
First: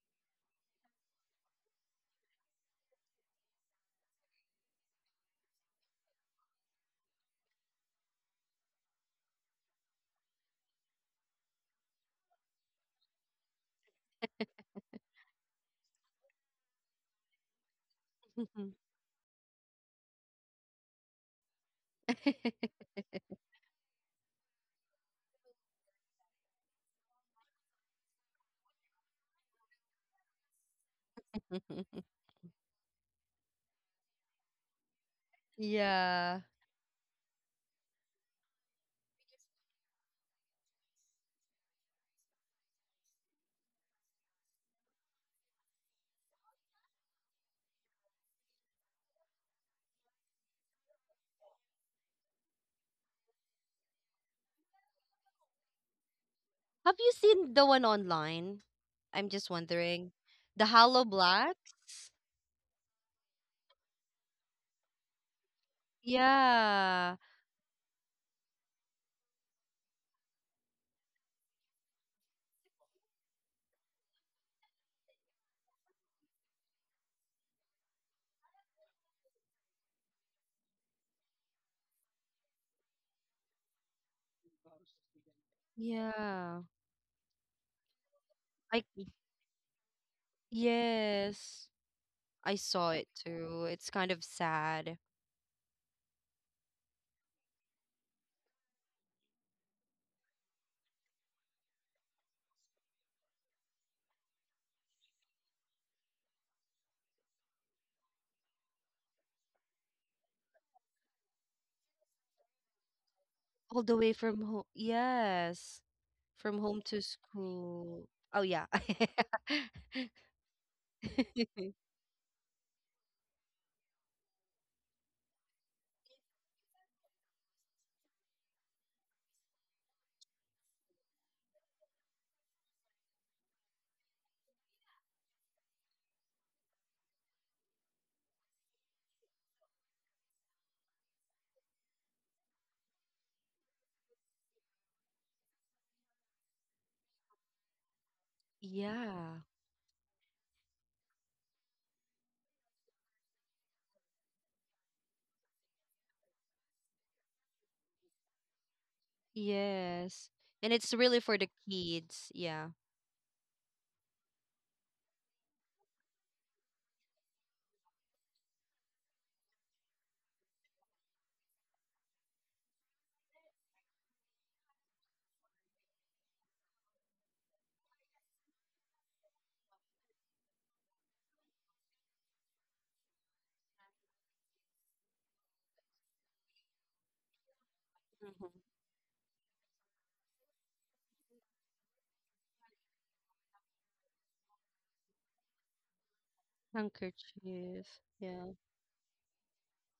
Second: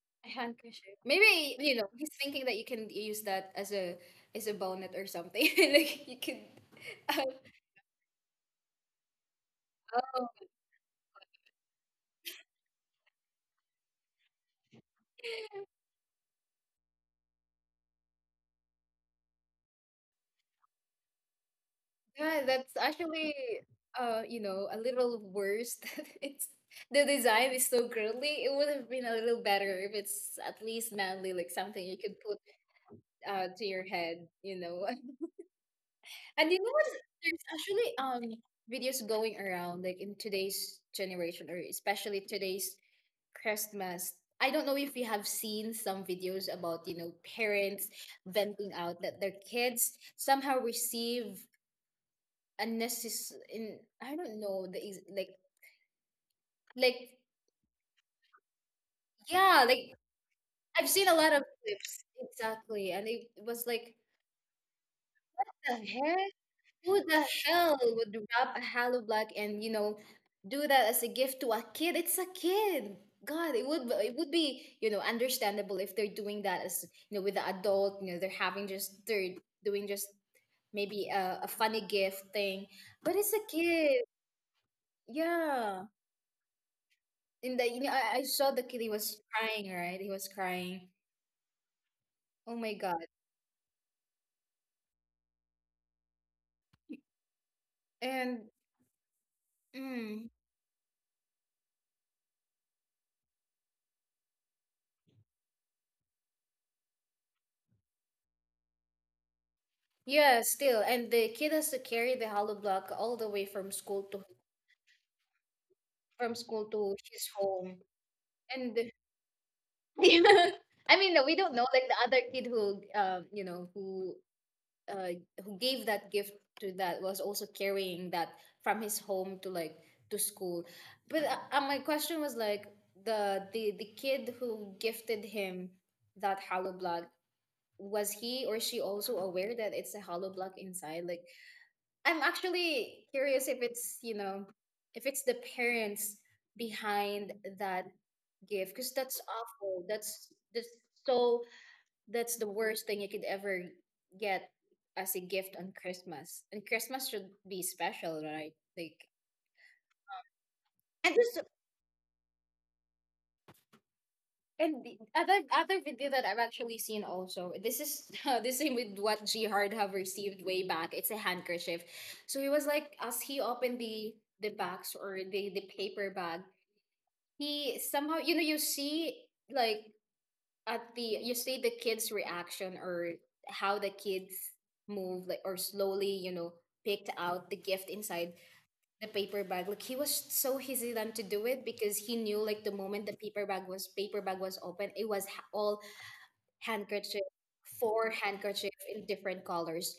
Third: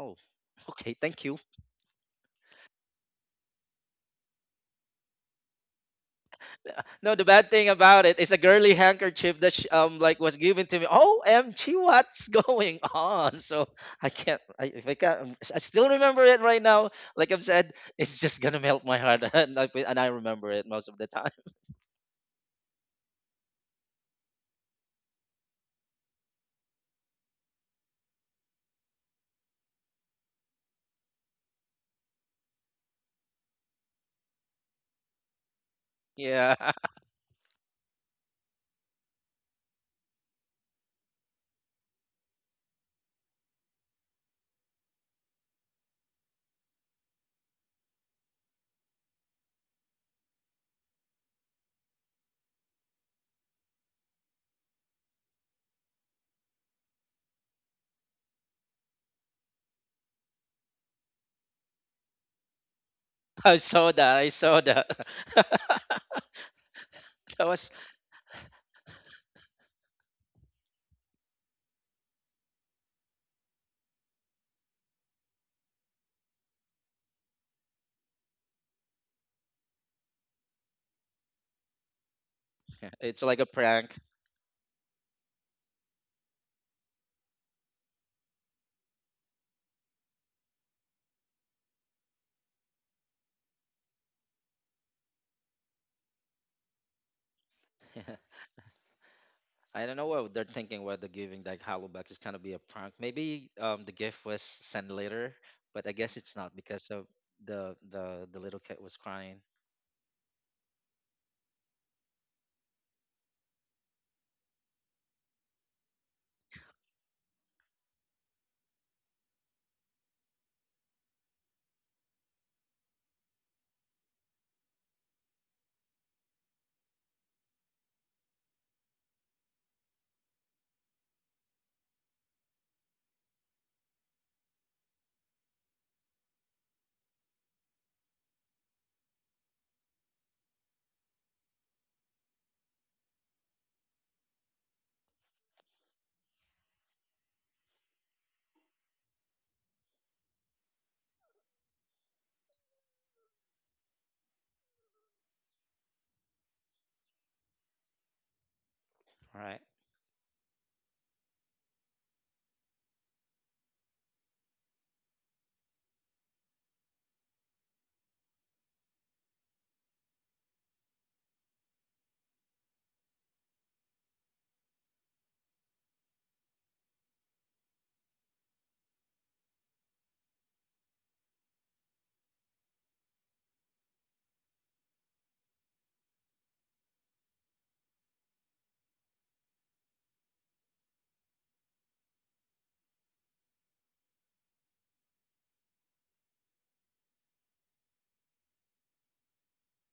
C: Oh,
A: a
C: okay,
A: handkerchief.
C: thank you.
A: Maybe, you know, he's thinking that you can use that as a bonnet or something. Like you could,
C: No, the bad thing about it is a girly handkerchief that sh like was
A: oh
C: given to me. OMG, what's going on? So I can't. If I can't, I still remember it right now. Like I've said, it's just gonna melt my heart, and and I remember it most of the time.
A: yeah, that's actually, you know, a little worse that it's, the design is so girly. It would have been a little better if it's at least manly, like something you could put to your head, you know.
B: Yeah.
A: And
C: Yeah,
A: you know what? There's actually videos going around like in today's generation or especially today's Christmas. I don't know if you have seen some videos about, you know, parents venting out that their kids somehow receive unnecessary in, I don't know the like
B: Have
A: like
B: you seen the one online? I'm just
A: yeah, like
B: wondering. The
A: I've
B: Hollow
A: seen a lot of clips
B: Blacks?
A: exactly and it
C: I
A: was
C: saw
A: like,
C: that. I saw that.
A: "What the heck? Who
B: Yeah.
A: the
C: That was.
A: hell would wrap a hollow block and you know do that as a gift to a kid? It's a kid. God, it would be, you know, understandable if they're doing that as, you know, with the adult. You know, they're having just they're doing just maybe a funny gift thing, but
C: It's
A: it's
C: like
A: a
C: a prank.
A: kid. Yeah,
B: Yeah.
A: and the, you know, I saw the
B: I
A: kid. He was crying. Right, he was crying.
B: Yes. I
A: Oh my
B: saw
A: God.
B: it too. It's kind of sad.
A: And
C: I don't know
A: mm,
C: what they're thinking. Whether giving like Hollowback is gonna be a prank. Maybe the gift was sent later, but I guess it's not because of the little kid was crying.
A: yeah, still, and the kid has to carry the hollow block all the way
B: All the way from home. Yes.
A: from
B: From
A: school
B: home
A: to
B: to
A: his home.
B: school. Oh yeah.
A: And I mean, we don't know, like, the other kid who, you know, uh who gave that gift to, that was also carrying that from his home to like to school. But my question was, like, the kid who gifted him that hollow block, was he or she also aware that it's a hollow block inside? Like, I'm actually curious if it's, you know, if it's the parents behind that gift, because that's
B: Yeah.
A: awful. That's so that's the worst thing you could ever get as a gift on Christmas. And Christmas should be special, right?
C: All right.
B: Yes. And it's
A: And
B: really for
A: this
B: the kids. Yeah.
A: and the other video that I've actually seen also, this is the same with what G Hard have received way back. It's a handkerchief. So he was like, as he opened the box or the paper bag, he somehow, you know, you see, like, at the, you see the kids reaction or how the kids move like, or slowly, you know, picked out the gift inside
B: Mhm.
A: the paper bag. Like, he was so hesitant to do it because he knew, like, the moment the paper bag was open, it was all handkerchief,
B: Handkerchief.
A: four
B: Yeah.
A: handkerchief in different colors.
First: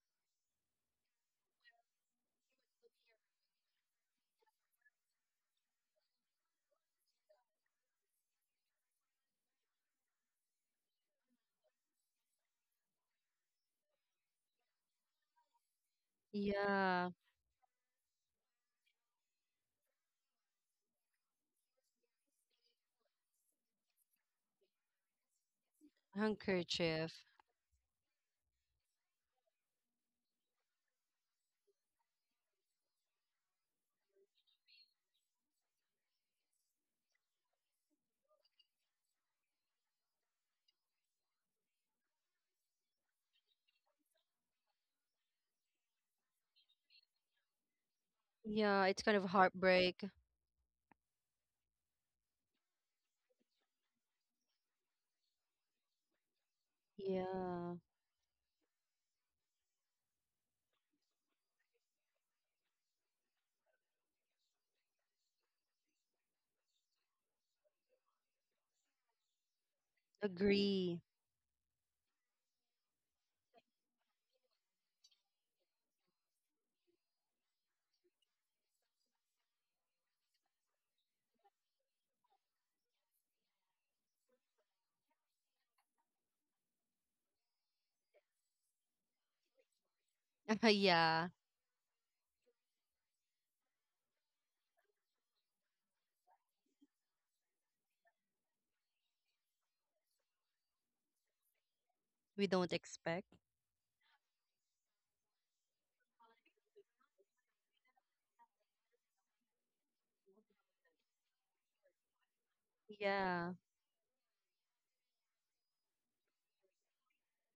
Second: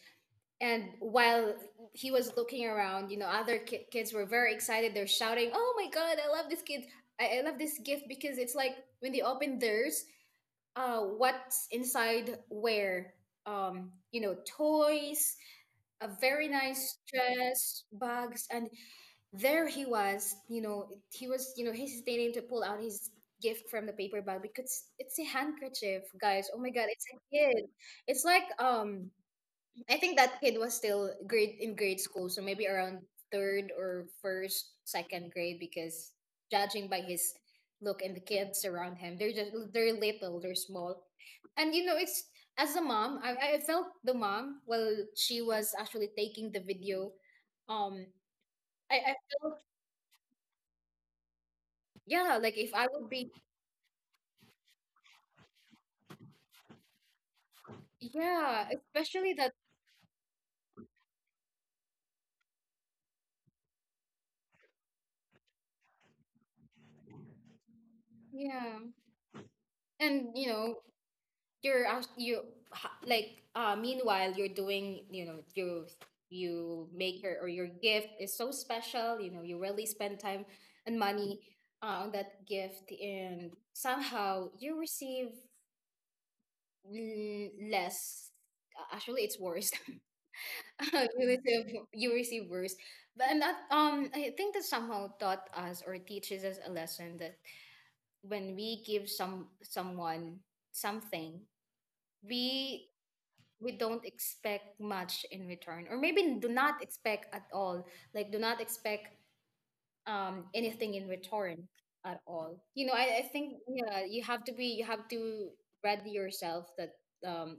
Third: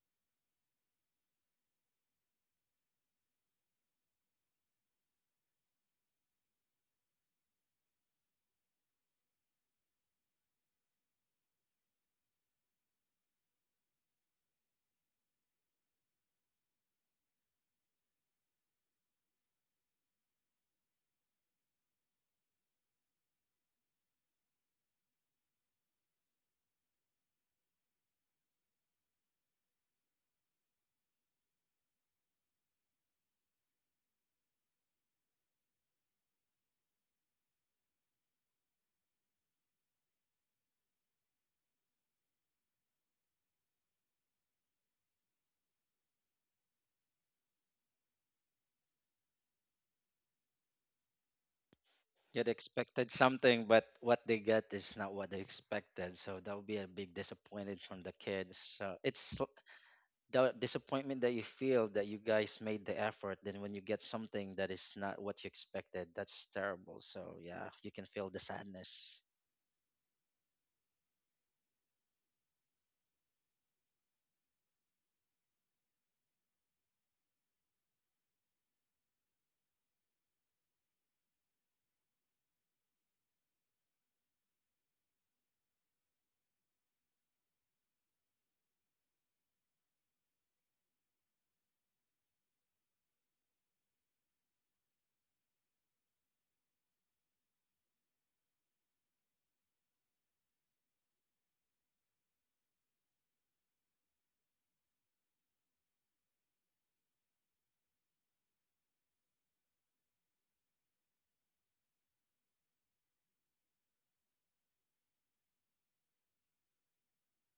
A: And while he was looking around, you know, other kids were very excited. They're shouting, "Oh my god, I love this kid! I love this gift!" Because it's like, when they open theirs, what's inside were, you know, toys, a very nice
B: Yeah.
A: dress, bags, and there he was. You know, he was, you know, hesitating to pull out his gift from the paper bag because it's a handkerchief, guys. Oh my god,
B: Handkerchief.
A: it's a kid. It's like, I think that kid was still grade school, so maybe around third or first, second grade, because judging by his look and the kids around him, they're just, they're little, they're small, and you know it's, as a mom, I felt the mom while she was actually taking the video, um,
B: Yeah,
A: I
B: it's
A: I
B: kind of
A: felt,
B: heartbreak.
A: yeah,
C: Yeah, they
A: like if I would
C: expected
A: be,
C: something, but what they got is not what they expected. So that would be a big
B: Yeah,
C: disappointment from the kids.
A: yeah,
C: So
A: especially that,
C: the disappointment that you feel, that you guys made the effort. Then when you get something that is not what you expected, that's terrible. So yeah, you can feel the
A: yeah,
C: sadness.
A: and you know,
B: agree.
A: you meanwhile you're doing, you know, you make your or your gift is so special. You know, you really spend time and money on that gift, and somehow you receive less. Actually it's worse. You
B: Yeah,
A: receive, you receive worse. But and that, I think that somehow taught us or teaches us a lesson that when we give someone something,
B: we don't
A: we
B: expect.
A: we don't expect much in return, or maybe do not expect at all. Like, do not expect anything in return at all. You know, I think,
B: Yeah,
A: yeah, you have to be, you have to ready yourself that, um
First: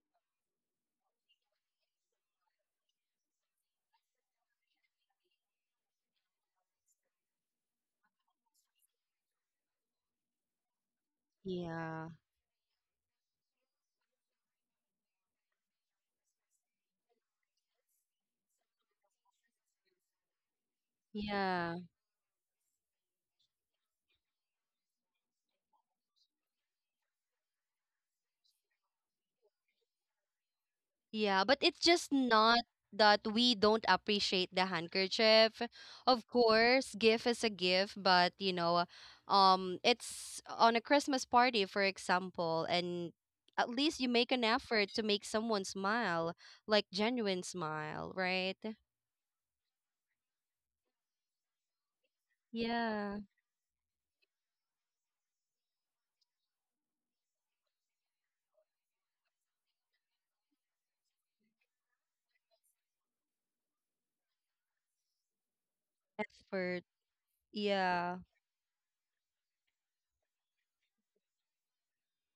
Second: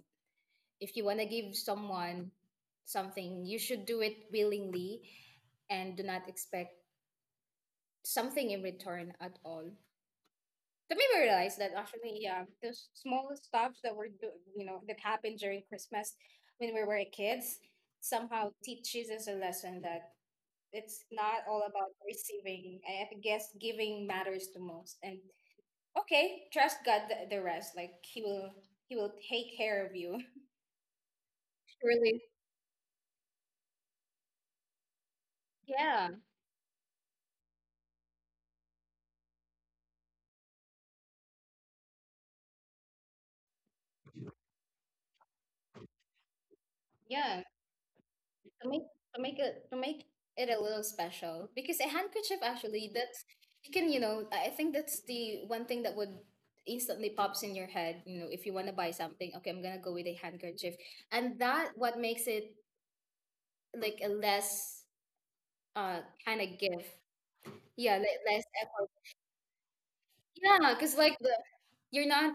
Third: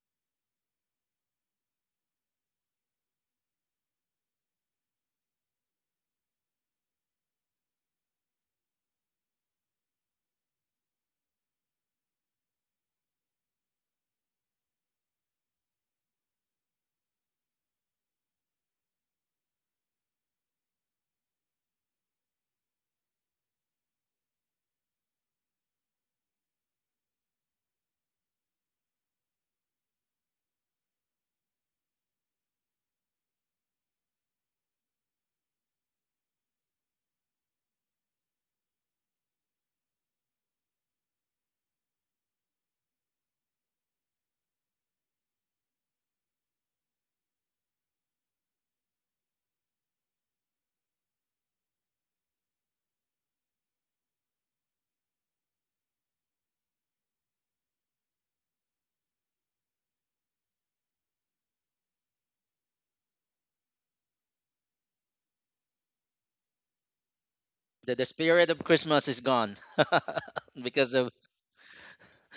A: if you want to give someone something, you should do it willingly and do not expect something in return at all. That made me realize that,
B: yeah,
A: actually, yeah, those small stuff that were, you know, that happened during Christmas when we were kids, somehow teaches us a lesson that it's not all
B: yeah,
A: about receiving. I guess giving matters the most. And okay, trust God the rest. Like, He will take care of you.
B: yeah. But it's just
A: Surely,
B: not that we don't appreciate the handkerchief.
A: yeah,
B: Of course, gift is a gift, but it's on a Christmas party, for example, and at least you make an effort to make someone smile, like genuine
A: yeah.
B: smile, right?
A: to make to make it a little special, because a handkerchief, actually,
B: Yeah,
A: that's, you can, you know, I think that's the one thing that would instantly pops in your head, you know, if you want to buy something, okay, I'm gonna go with a handkerchief. And that what makes it like a less uh kind of
B: effort.
A: gift.
C: the,
A: Yeah,
C: the
B: Yeah.
A: less
C: spirit of
A: effort.
C: Christmas is gone
A: Yeah,
C: because
A: because
C: of
A: like the, you're not,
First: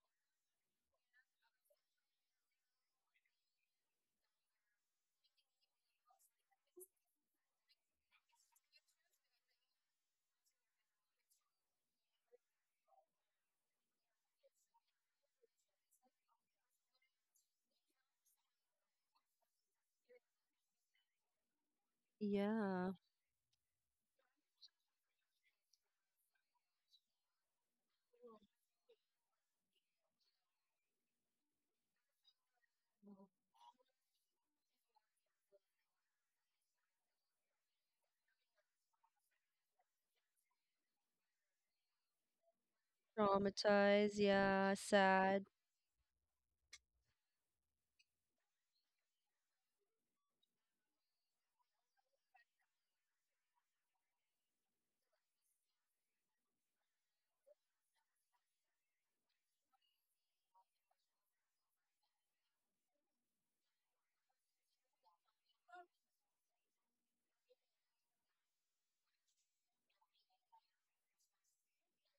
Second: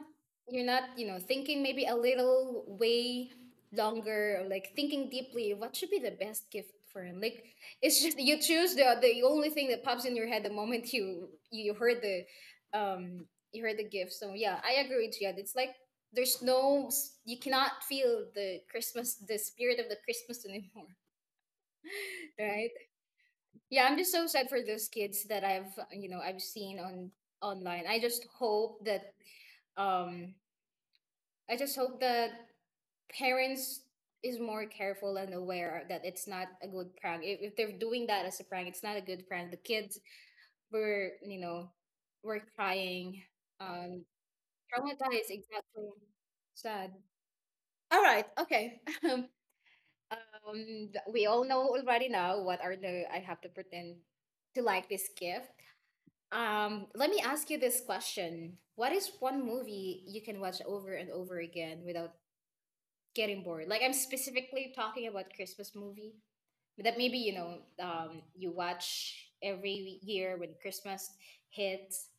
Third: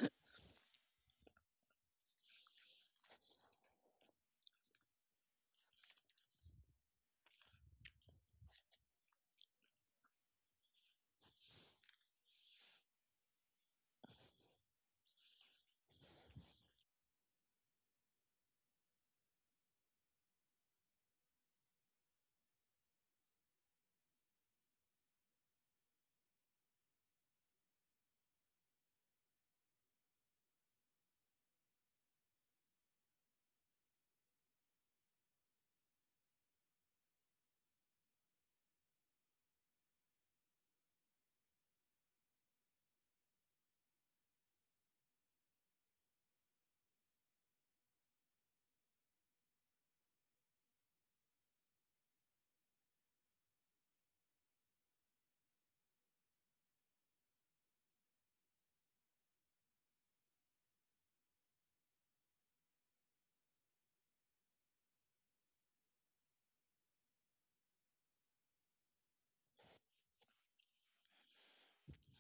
A: you're not, you know, thinking maybe a little way longer or like thinking deeply what should be the best gift for him. Like, it's just you choose the only thing that pops in your head the moment you, um you heard the gift. So yeah, I agree with you. It's like, there's you cannot feel the Christmas, the spirit of the Christmas anymore. right,
B: Yeah,
A: yeah, I'm just so sad for those kids that I've you know, I've seen on online. I just hope that, um I just hope that parents is more careful and aware that it's not a good prank. If they're doing that as a prank, it's not a good prank. The kids were, you know, were crying, um,
B: traumatized. Yeah,
A: traumatized,
B: sad
A: exactly, sad. All right, okay. We all know already now what are the "I have to pretend to like this gift." Let me ask you this question: what is one movie you can watch over and over again without getting bored? Like, I'm specifically talking about Christmas movie that, maybe, you know, you watch every year when Christmas hits.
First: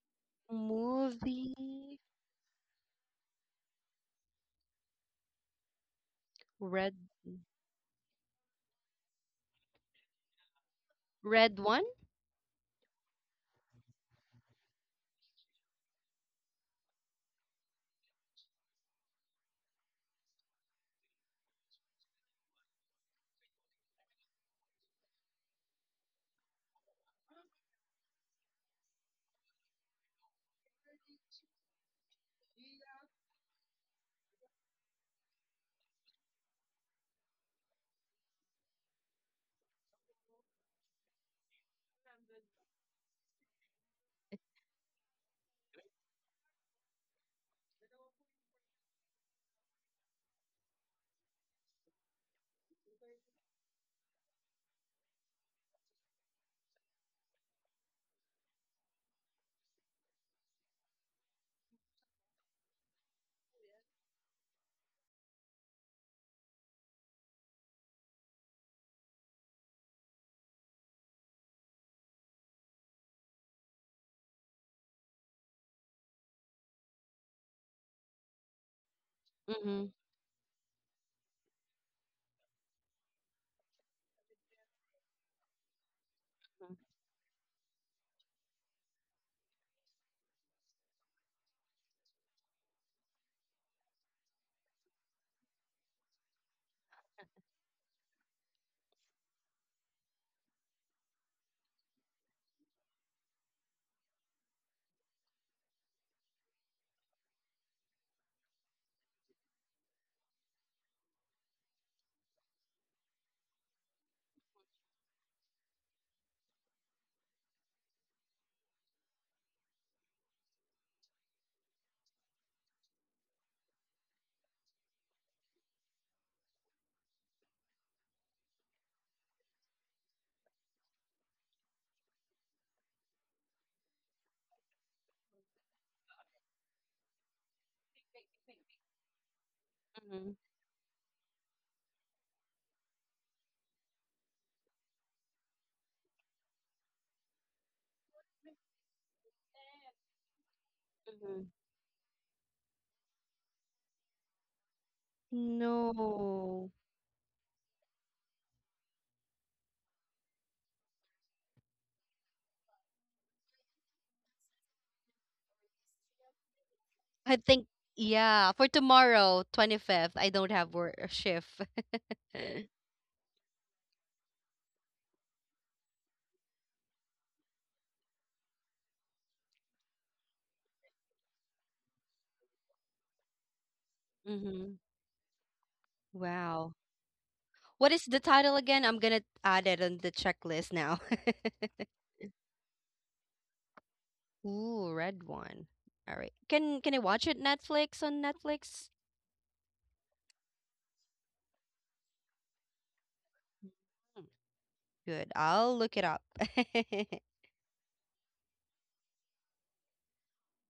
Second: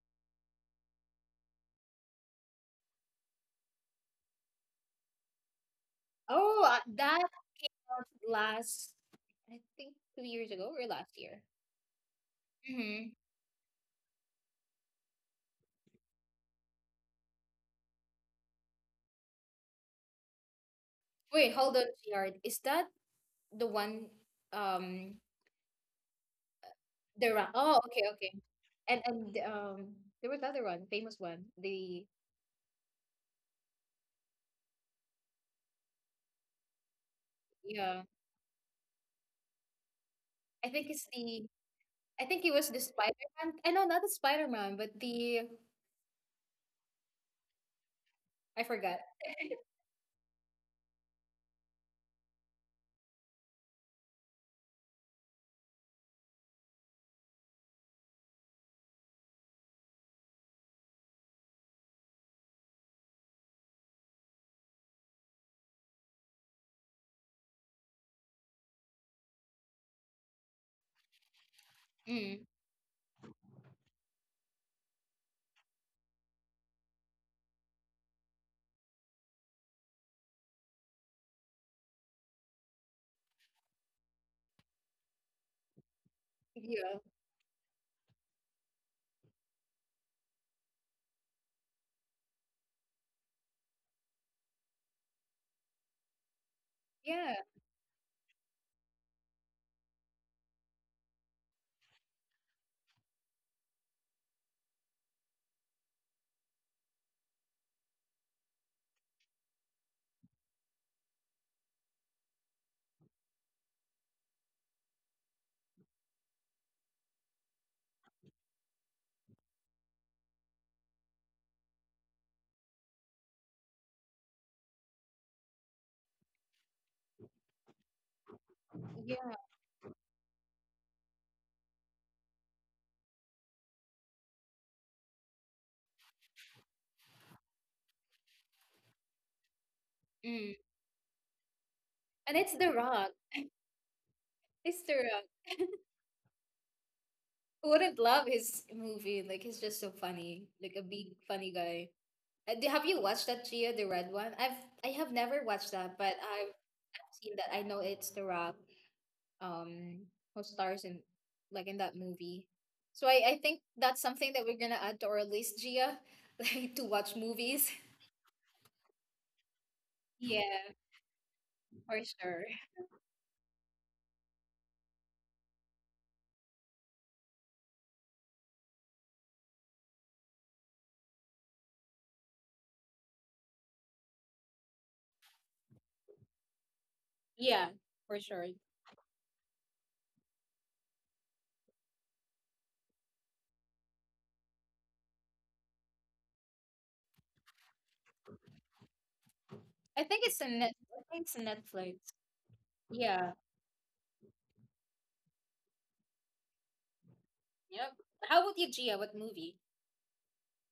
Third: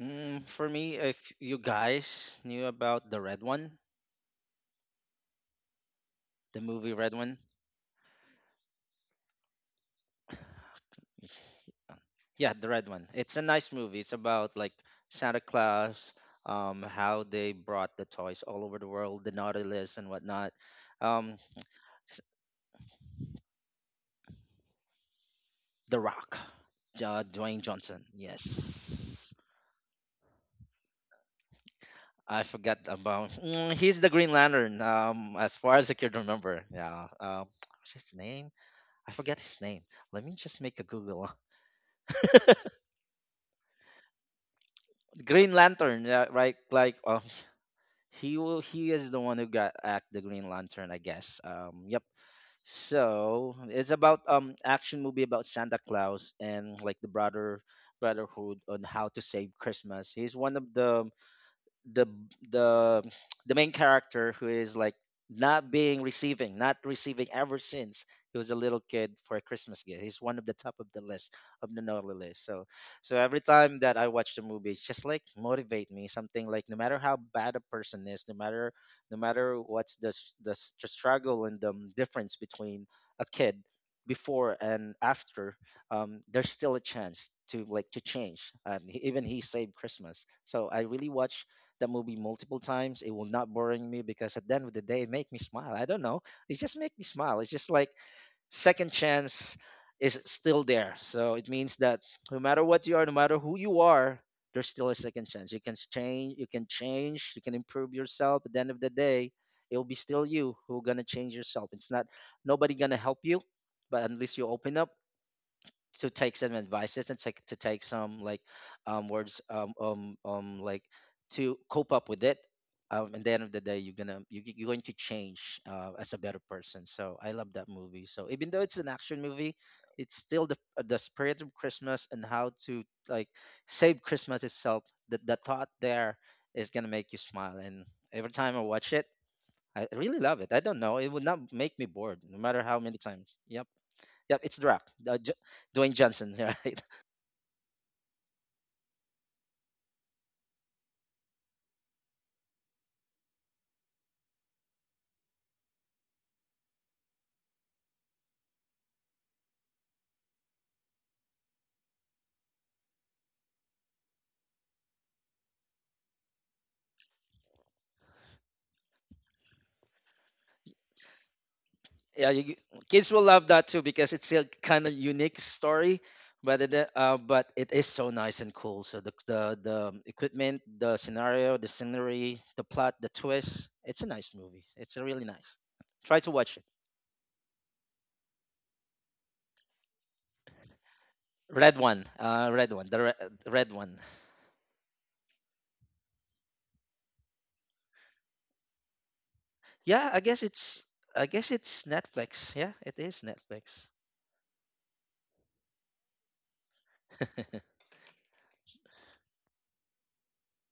C: for me if you
B: movie.
C: guys knew about the red one, the
A: Oh,
C: movie
B: Red,
C: Red
A: that
C: One.
A: was last, I think 2 years ago or last year.
B: red one.
C: uh, yeah, the Red One,
A: Hmm.
C: it's a nice movie, it's about like Santa Claus, how they brought the toys all over the world, the Nautilus and whatnot, um
A: Wait, hold on,
C: s-
A: Yard. Is that the one? Um,
C: The Rock,
A: the run.
C: Dwayne
A: Oh,
C: Johnson,
A: okay, okay.
C: yes.
A: And there was another one, famous one. The,
C: I forgot about he's the Green Lantern, as far as I can remember, yeah, what's
A: yeah,
C: his name, I forget his name. Let me just
A: I
C: make a
A: think it's
C: Google.
A: the. I think it was the Spider Man. I know not the Spider Man, but the,
C: Green Lantern, yeah, right? Like he will.
A: I
C: He
A: forgot.
C: is the one who got act the Green Lantern, I guess. Yep. So it's about action movie about Santa Claus and like the brother brotherhood on how to save Christmas. He's one of the the the main character who is like not receiving ever since he was a little kid for a Christmas gift. He's one of the top of the list of the Noli list.
A: Mm.
C: So every time that I watch the movie, it's just like motivate me. Something like no matter how bad a person is, no matter,
B: Mm-hmm.
C: what's the struggle and the difference between a kid before and after, there's
B: Mm-hmm.
C: still a
A: Yeah.
C: chance to like to change, and even he saved Christmas, so I really watch the movie multiple times. It will not boring me because at the end of the day, it make me smile. I don't know. It just make me
A: Yeah.
C: smile. It's just like second chance is still there. So it means that no matter what you are, no matter who you are, there's still a second chance. You can change. You can change. You can improve yourself. At the end of the day, it will be still you who gonna change yourself. It's not nobody gonna help you, but at least you open up to take some advices and take to take some like to cope up with it and the end of the day you're gonna you're going to change as a better person. So I love that movie. So even though it's an action
A: Yeah.
C: movie, it's still the spirit of Christmas and how to like save Christmas itself. The thought there is gonna make you smile, and every time I watch it, I really love it.
A: Mm.
C: I don't know, it would not make me bored
A: And
C: no
A: it's
C: matter
A: The
C: how many
A: Rock.
C: times. Yep. Yep, it's The
A: It's The
C: uh,
A: Rock.
C: J- Dwayne Johnson, right?
A: Who wouldn't love his movie? Like, he's just so funny. Like a big
B: hmm
A: funny guy. Have you watched that, Gia, the red one? I have never watched that, but
B: No,
A: I've seen that. I know it's The Rock. Um, who stars in like in that movie. So I think that's something that we're gonna add to our list, Gia, like to watch
B: I
A: movies.
B: think, yeah. For tomorrow, 25th, I don't
A: Yeah,
B: have work shift.
A: for
C: Yeah,
A: sure.
C: you, kids will love that too because it's a kind of unique story, but but it is so nice and cool. So the equipment, the scenario, the scenery, the plot, the twist. It's a nice movie.
B: Mm-hmm.
C: It's a really nice. Try to watch it.
B: Wow.
A: Yeah,
B: What is
A: for
B: the
A: sure.
B: title again? I'm gonna add it on the checklist now.
C: Red one, red one, red one.
B: Ooh, red one. All right. Can I watch it Netflix on Netflix?
C: Yeah,
A: I think
C: I
A: it's a
C: guess it's
A: Netflix.
C: Netflix. Yeah, it is
A: Yeah.
C: Netflix.
B: Hmm. Good. I'll look it up.
A: Yep. How about you, Gia? What movie?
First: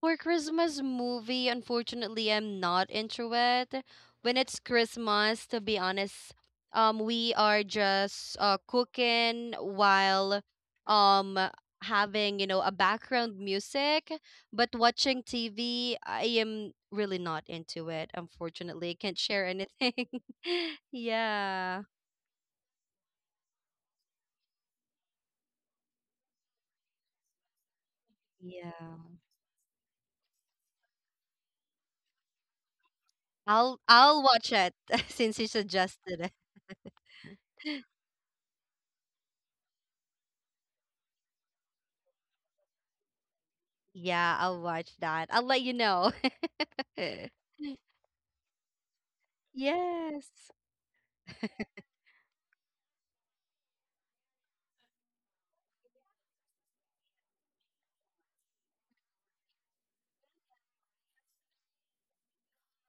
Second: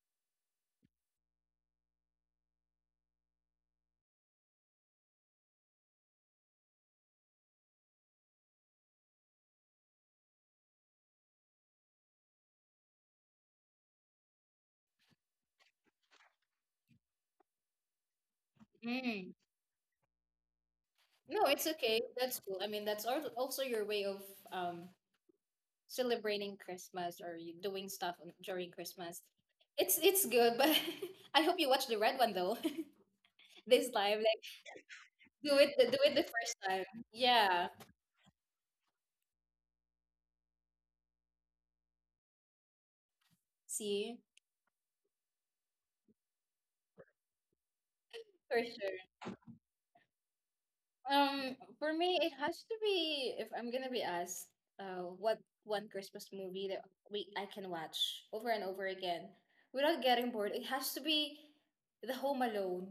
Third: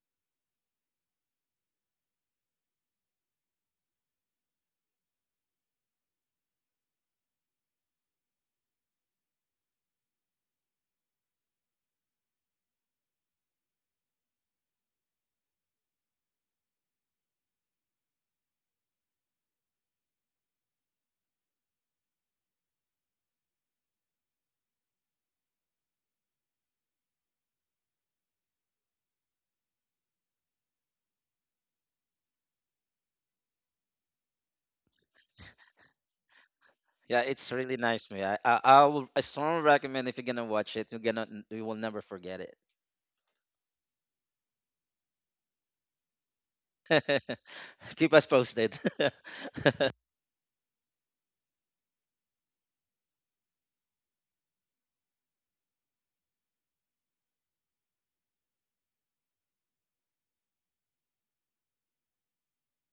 B: For Christmas movie, unfortunately, I'm not into it. When it's Christmas, to be honest, we are just cooking while um having a background music, but watching TV, I am really not into it. Unfortunately, I can't
A: Mm.
B: share anything.
A: No, it's
B: Yeah,
A: okay. That's cool. I mean, that's also your way of um celebrating Christmas or you doing stuff
B: yeah.
A: during Christmas. It's good, but I hope you watch the red one though.
B: I'll
A: This time,
B: I'll
A: like
B: watch it since you
A: do it the
B: suggested.
A: first time.
C: Yeah, it's
A: Yeah.
C: really nice movie. I strongly recommend if you're gonna watch it, you will never forget it.
A: See,
B: Yeah, I'll watch that. I'll let you know.
C: Keep us
A: for
C: posted.
A: sure.
B: Yes.
A: For me, it has to be if I'm gonna be asked, what one Christmas movie that we I can watch over and over again without getting bored. It has to be The Home Alone.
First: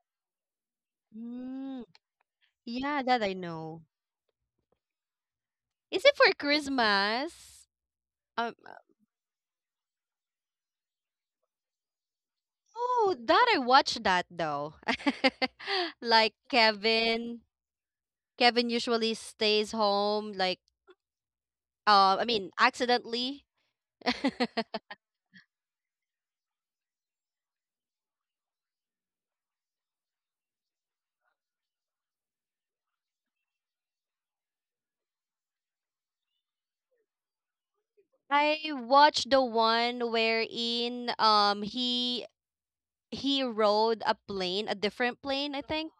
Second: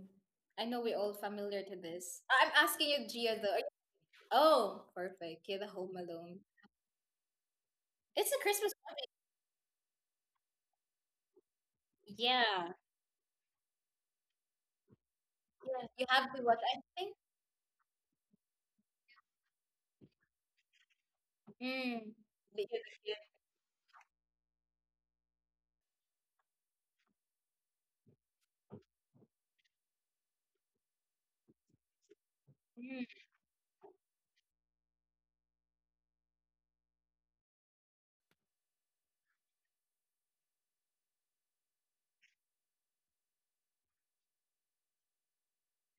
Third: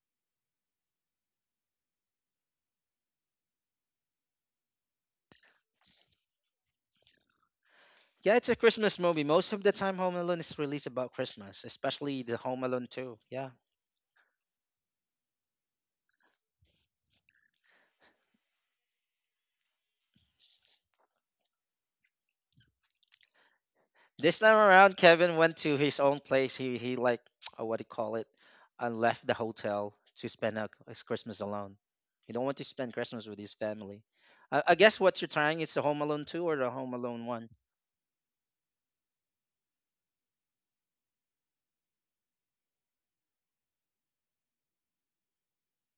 A: I know we're all familiar to
B: Mm,
A: this. I'm asking
B: yeah,
A: you,
B: that I
A: Gia, though. Are you-
B: know.
A: Oh, perfect. Yeah, The Home
B: Is it for
A: Alone.
B: Christmas?
A: It's
C: Yeah,
A: a
C: it's
B: Um,
C: a
A: Christmas
C: Christmas
A: movie.
C: movie. Most of the time, Home Alone is released about Christmas, especially the Home
A: Yeah,
C: Alone
B: oh,
C: 2.
B: that
C: Yeah.
B: I watched that though.
A: yeah. You have
B: Like
A: to watch. I think.
B: Kevin usually stays home like
A: Mm.
B: I mean,
A: the- the-
B: accidentally.
C: This time around, Kevin went to his own place. He like what do you call it? And left the hotel to spend his Christmas alone. He don't want to spend
A: Mm,
C: Christmas with his family. I guess what you're trying is the Home Alone 2 or the Home Alone 1.
B: I watched the one wherein he rode a plane, a different plane, I think.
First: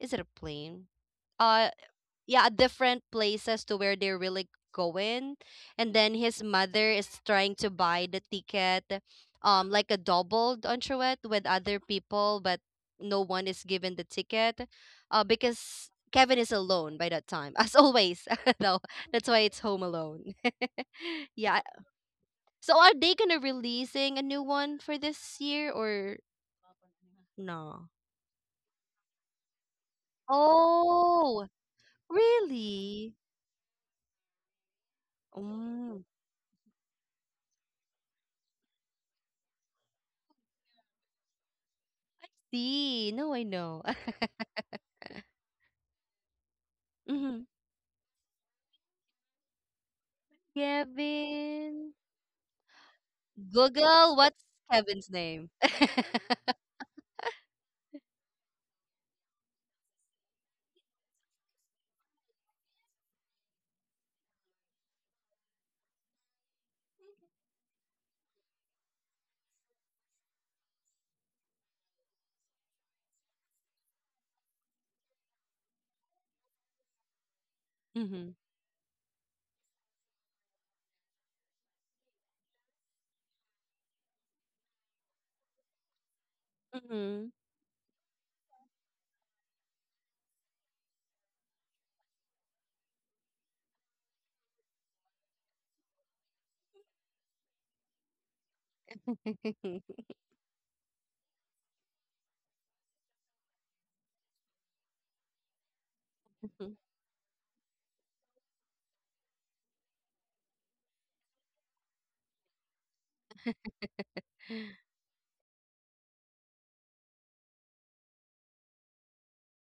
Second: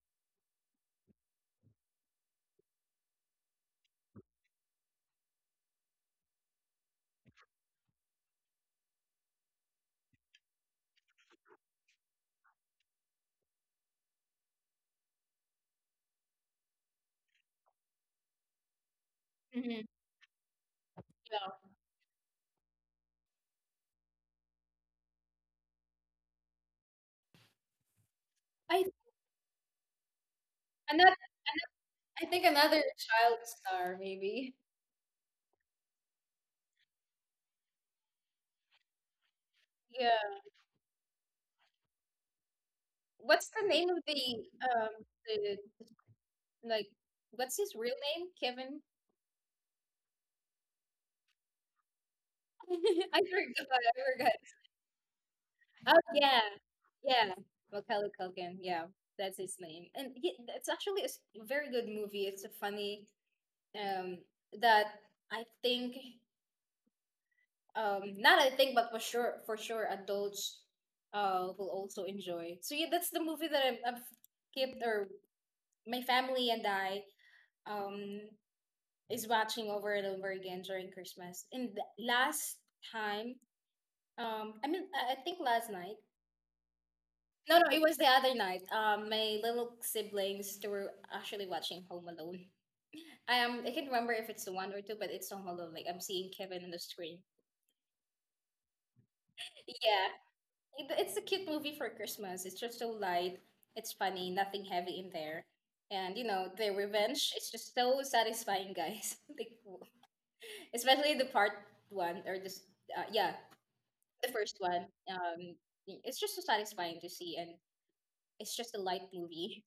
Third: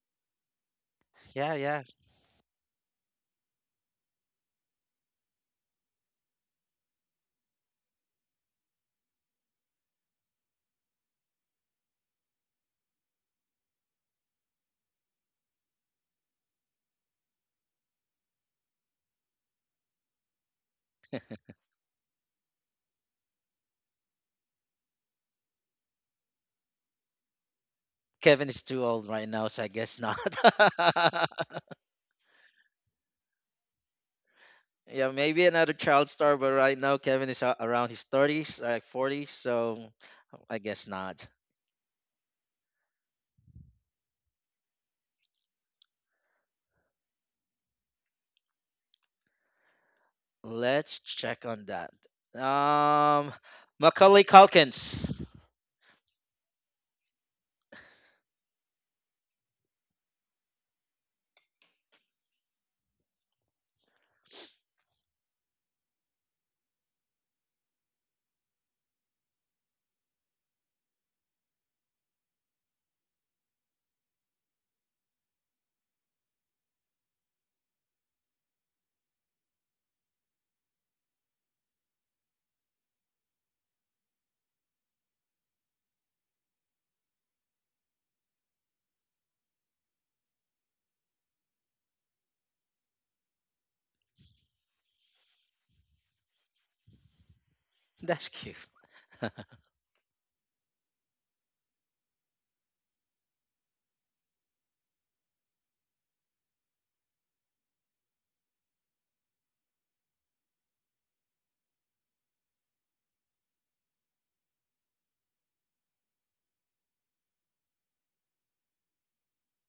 B: Is it a plane?
C: Yeah,
B: Uh
C: yeah.
B: yeah, different places to where they're really going, and then his mother is trying to buy the ticket like a doubled on with other people, but no one is given the ticket because Kevin is alone by that time as always though that's why it's home
A: mhm,
B: alone. Yeah,
A: yeah.
B: so are they gonna releasing a new one for this year or no?
C: Kevin is too
A: I
C: old right now, so I guess not.
A: Another.
B: Oh
A: I think another
B: really.
A: child star maybe.
C: Yeah, maybe another
B: Oh.
C: child star, but right now Kevin is around his 30s, like 40s, so
A: Yeah.
C: I guess not.
B: See, no, I
A: What's the
B: know.
A: name of um the like
B: Hmm.
A: what's his real name? Kevin?
C: Let's check on that.
B: Kevin.
C: Um,
B: Google,
C: Macaulay
A: I
B: what's
A: forgot.
C: Culkins.
B: Kevin's name?
A: Oh yeah, yeah. Macaulay Culkin. Yeah, that's his name. And it's actually very good movie. It's a funny um that I think not I think but for sure adults will also enjoy. So yeah, that's the movie that I've kept or my family and I um
B: Hmm.
A: is watching over and over again during Christmas. And last time, I mean, I think last night.
B: Hmm.
A: No, no, it was the other night. My little siblings they were actually watching Home Alone. I can't remember if it's the one or two, but it's Home Alone. Like I'm seeing Kevin on the screen.
C: That's cute.
A: Yeah, it's a cute movie for Christmas. It's just so light. It's funny. Nothing heavy in there. And you know the
B: Hmm.
A: revenge. It's just so satisfying, guys. Like, especially the part one or this. Yeah, the first one. It's just so satisfying to see, and it's just a light movie.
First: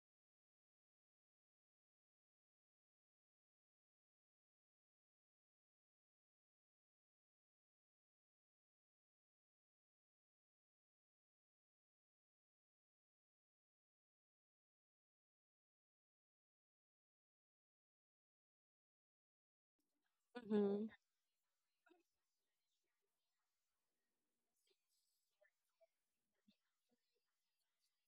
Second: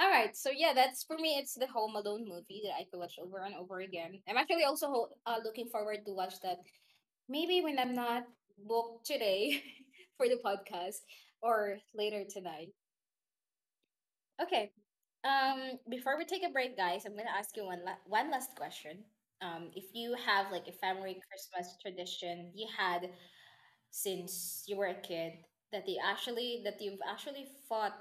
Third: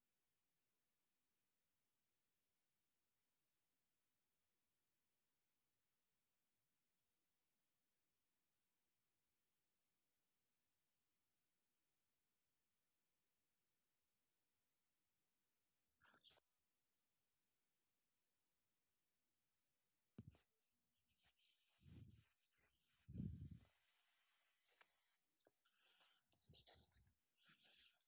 A: All right, so yeah, that's for me. It's the Home Alone movie that I could watch over and over again. I'm actually also looking forward to watch that. Maybe when I'm not booked today for the podcast or later tonight. Okay. Before we take a break, guys, I'm gonna ask you one last question. If you have
B: Hmm.
A: like a family Christmas tradition you had since you were a kid that they actually that you've actually fought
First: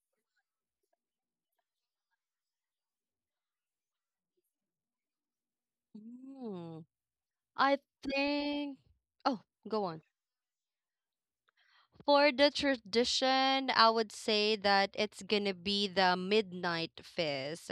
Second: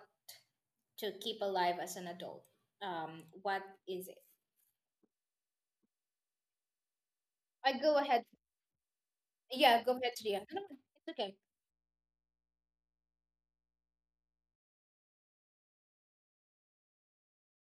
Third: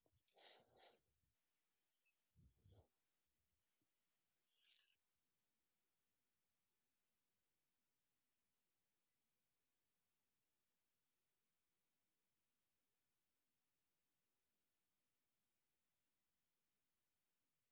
A: to keep alive as an adult? What is it? I
B: I
A: go ahead.
B: think. Oh,
A: Yeah,
B: go
A: go
B: on.
A: ahead, Tria. No, no, it's
B: For the tradition, I would say that it's gonna be the midnight feast.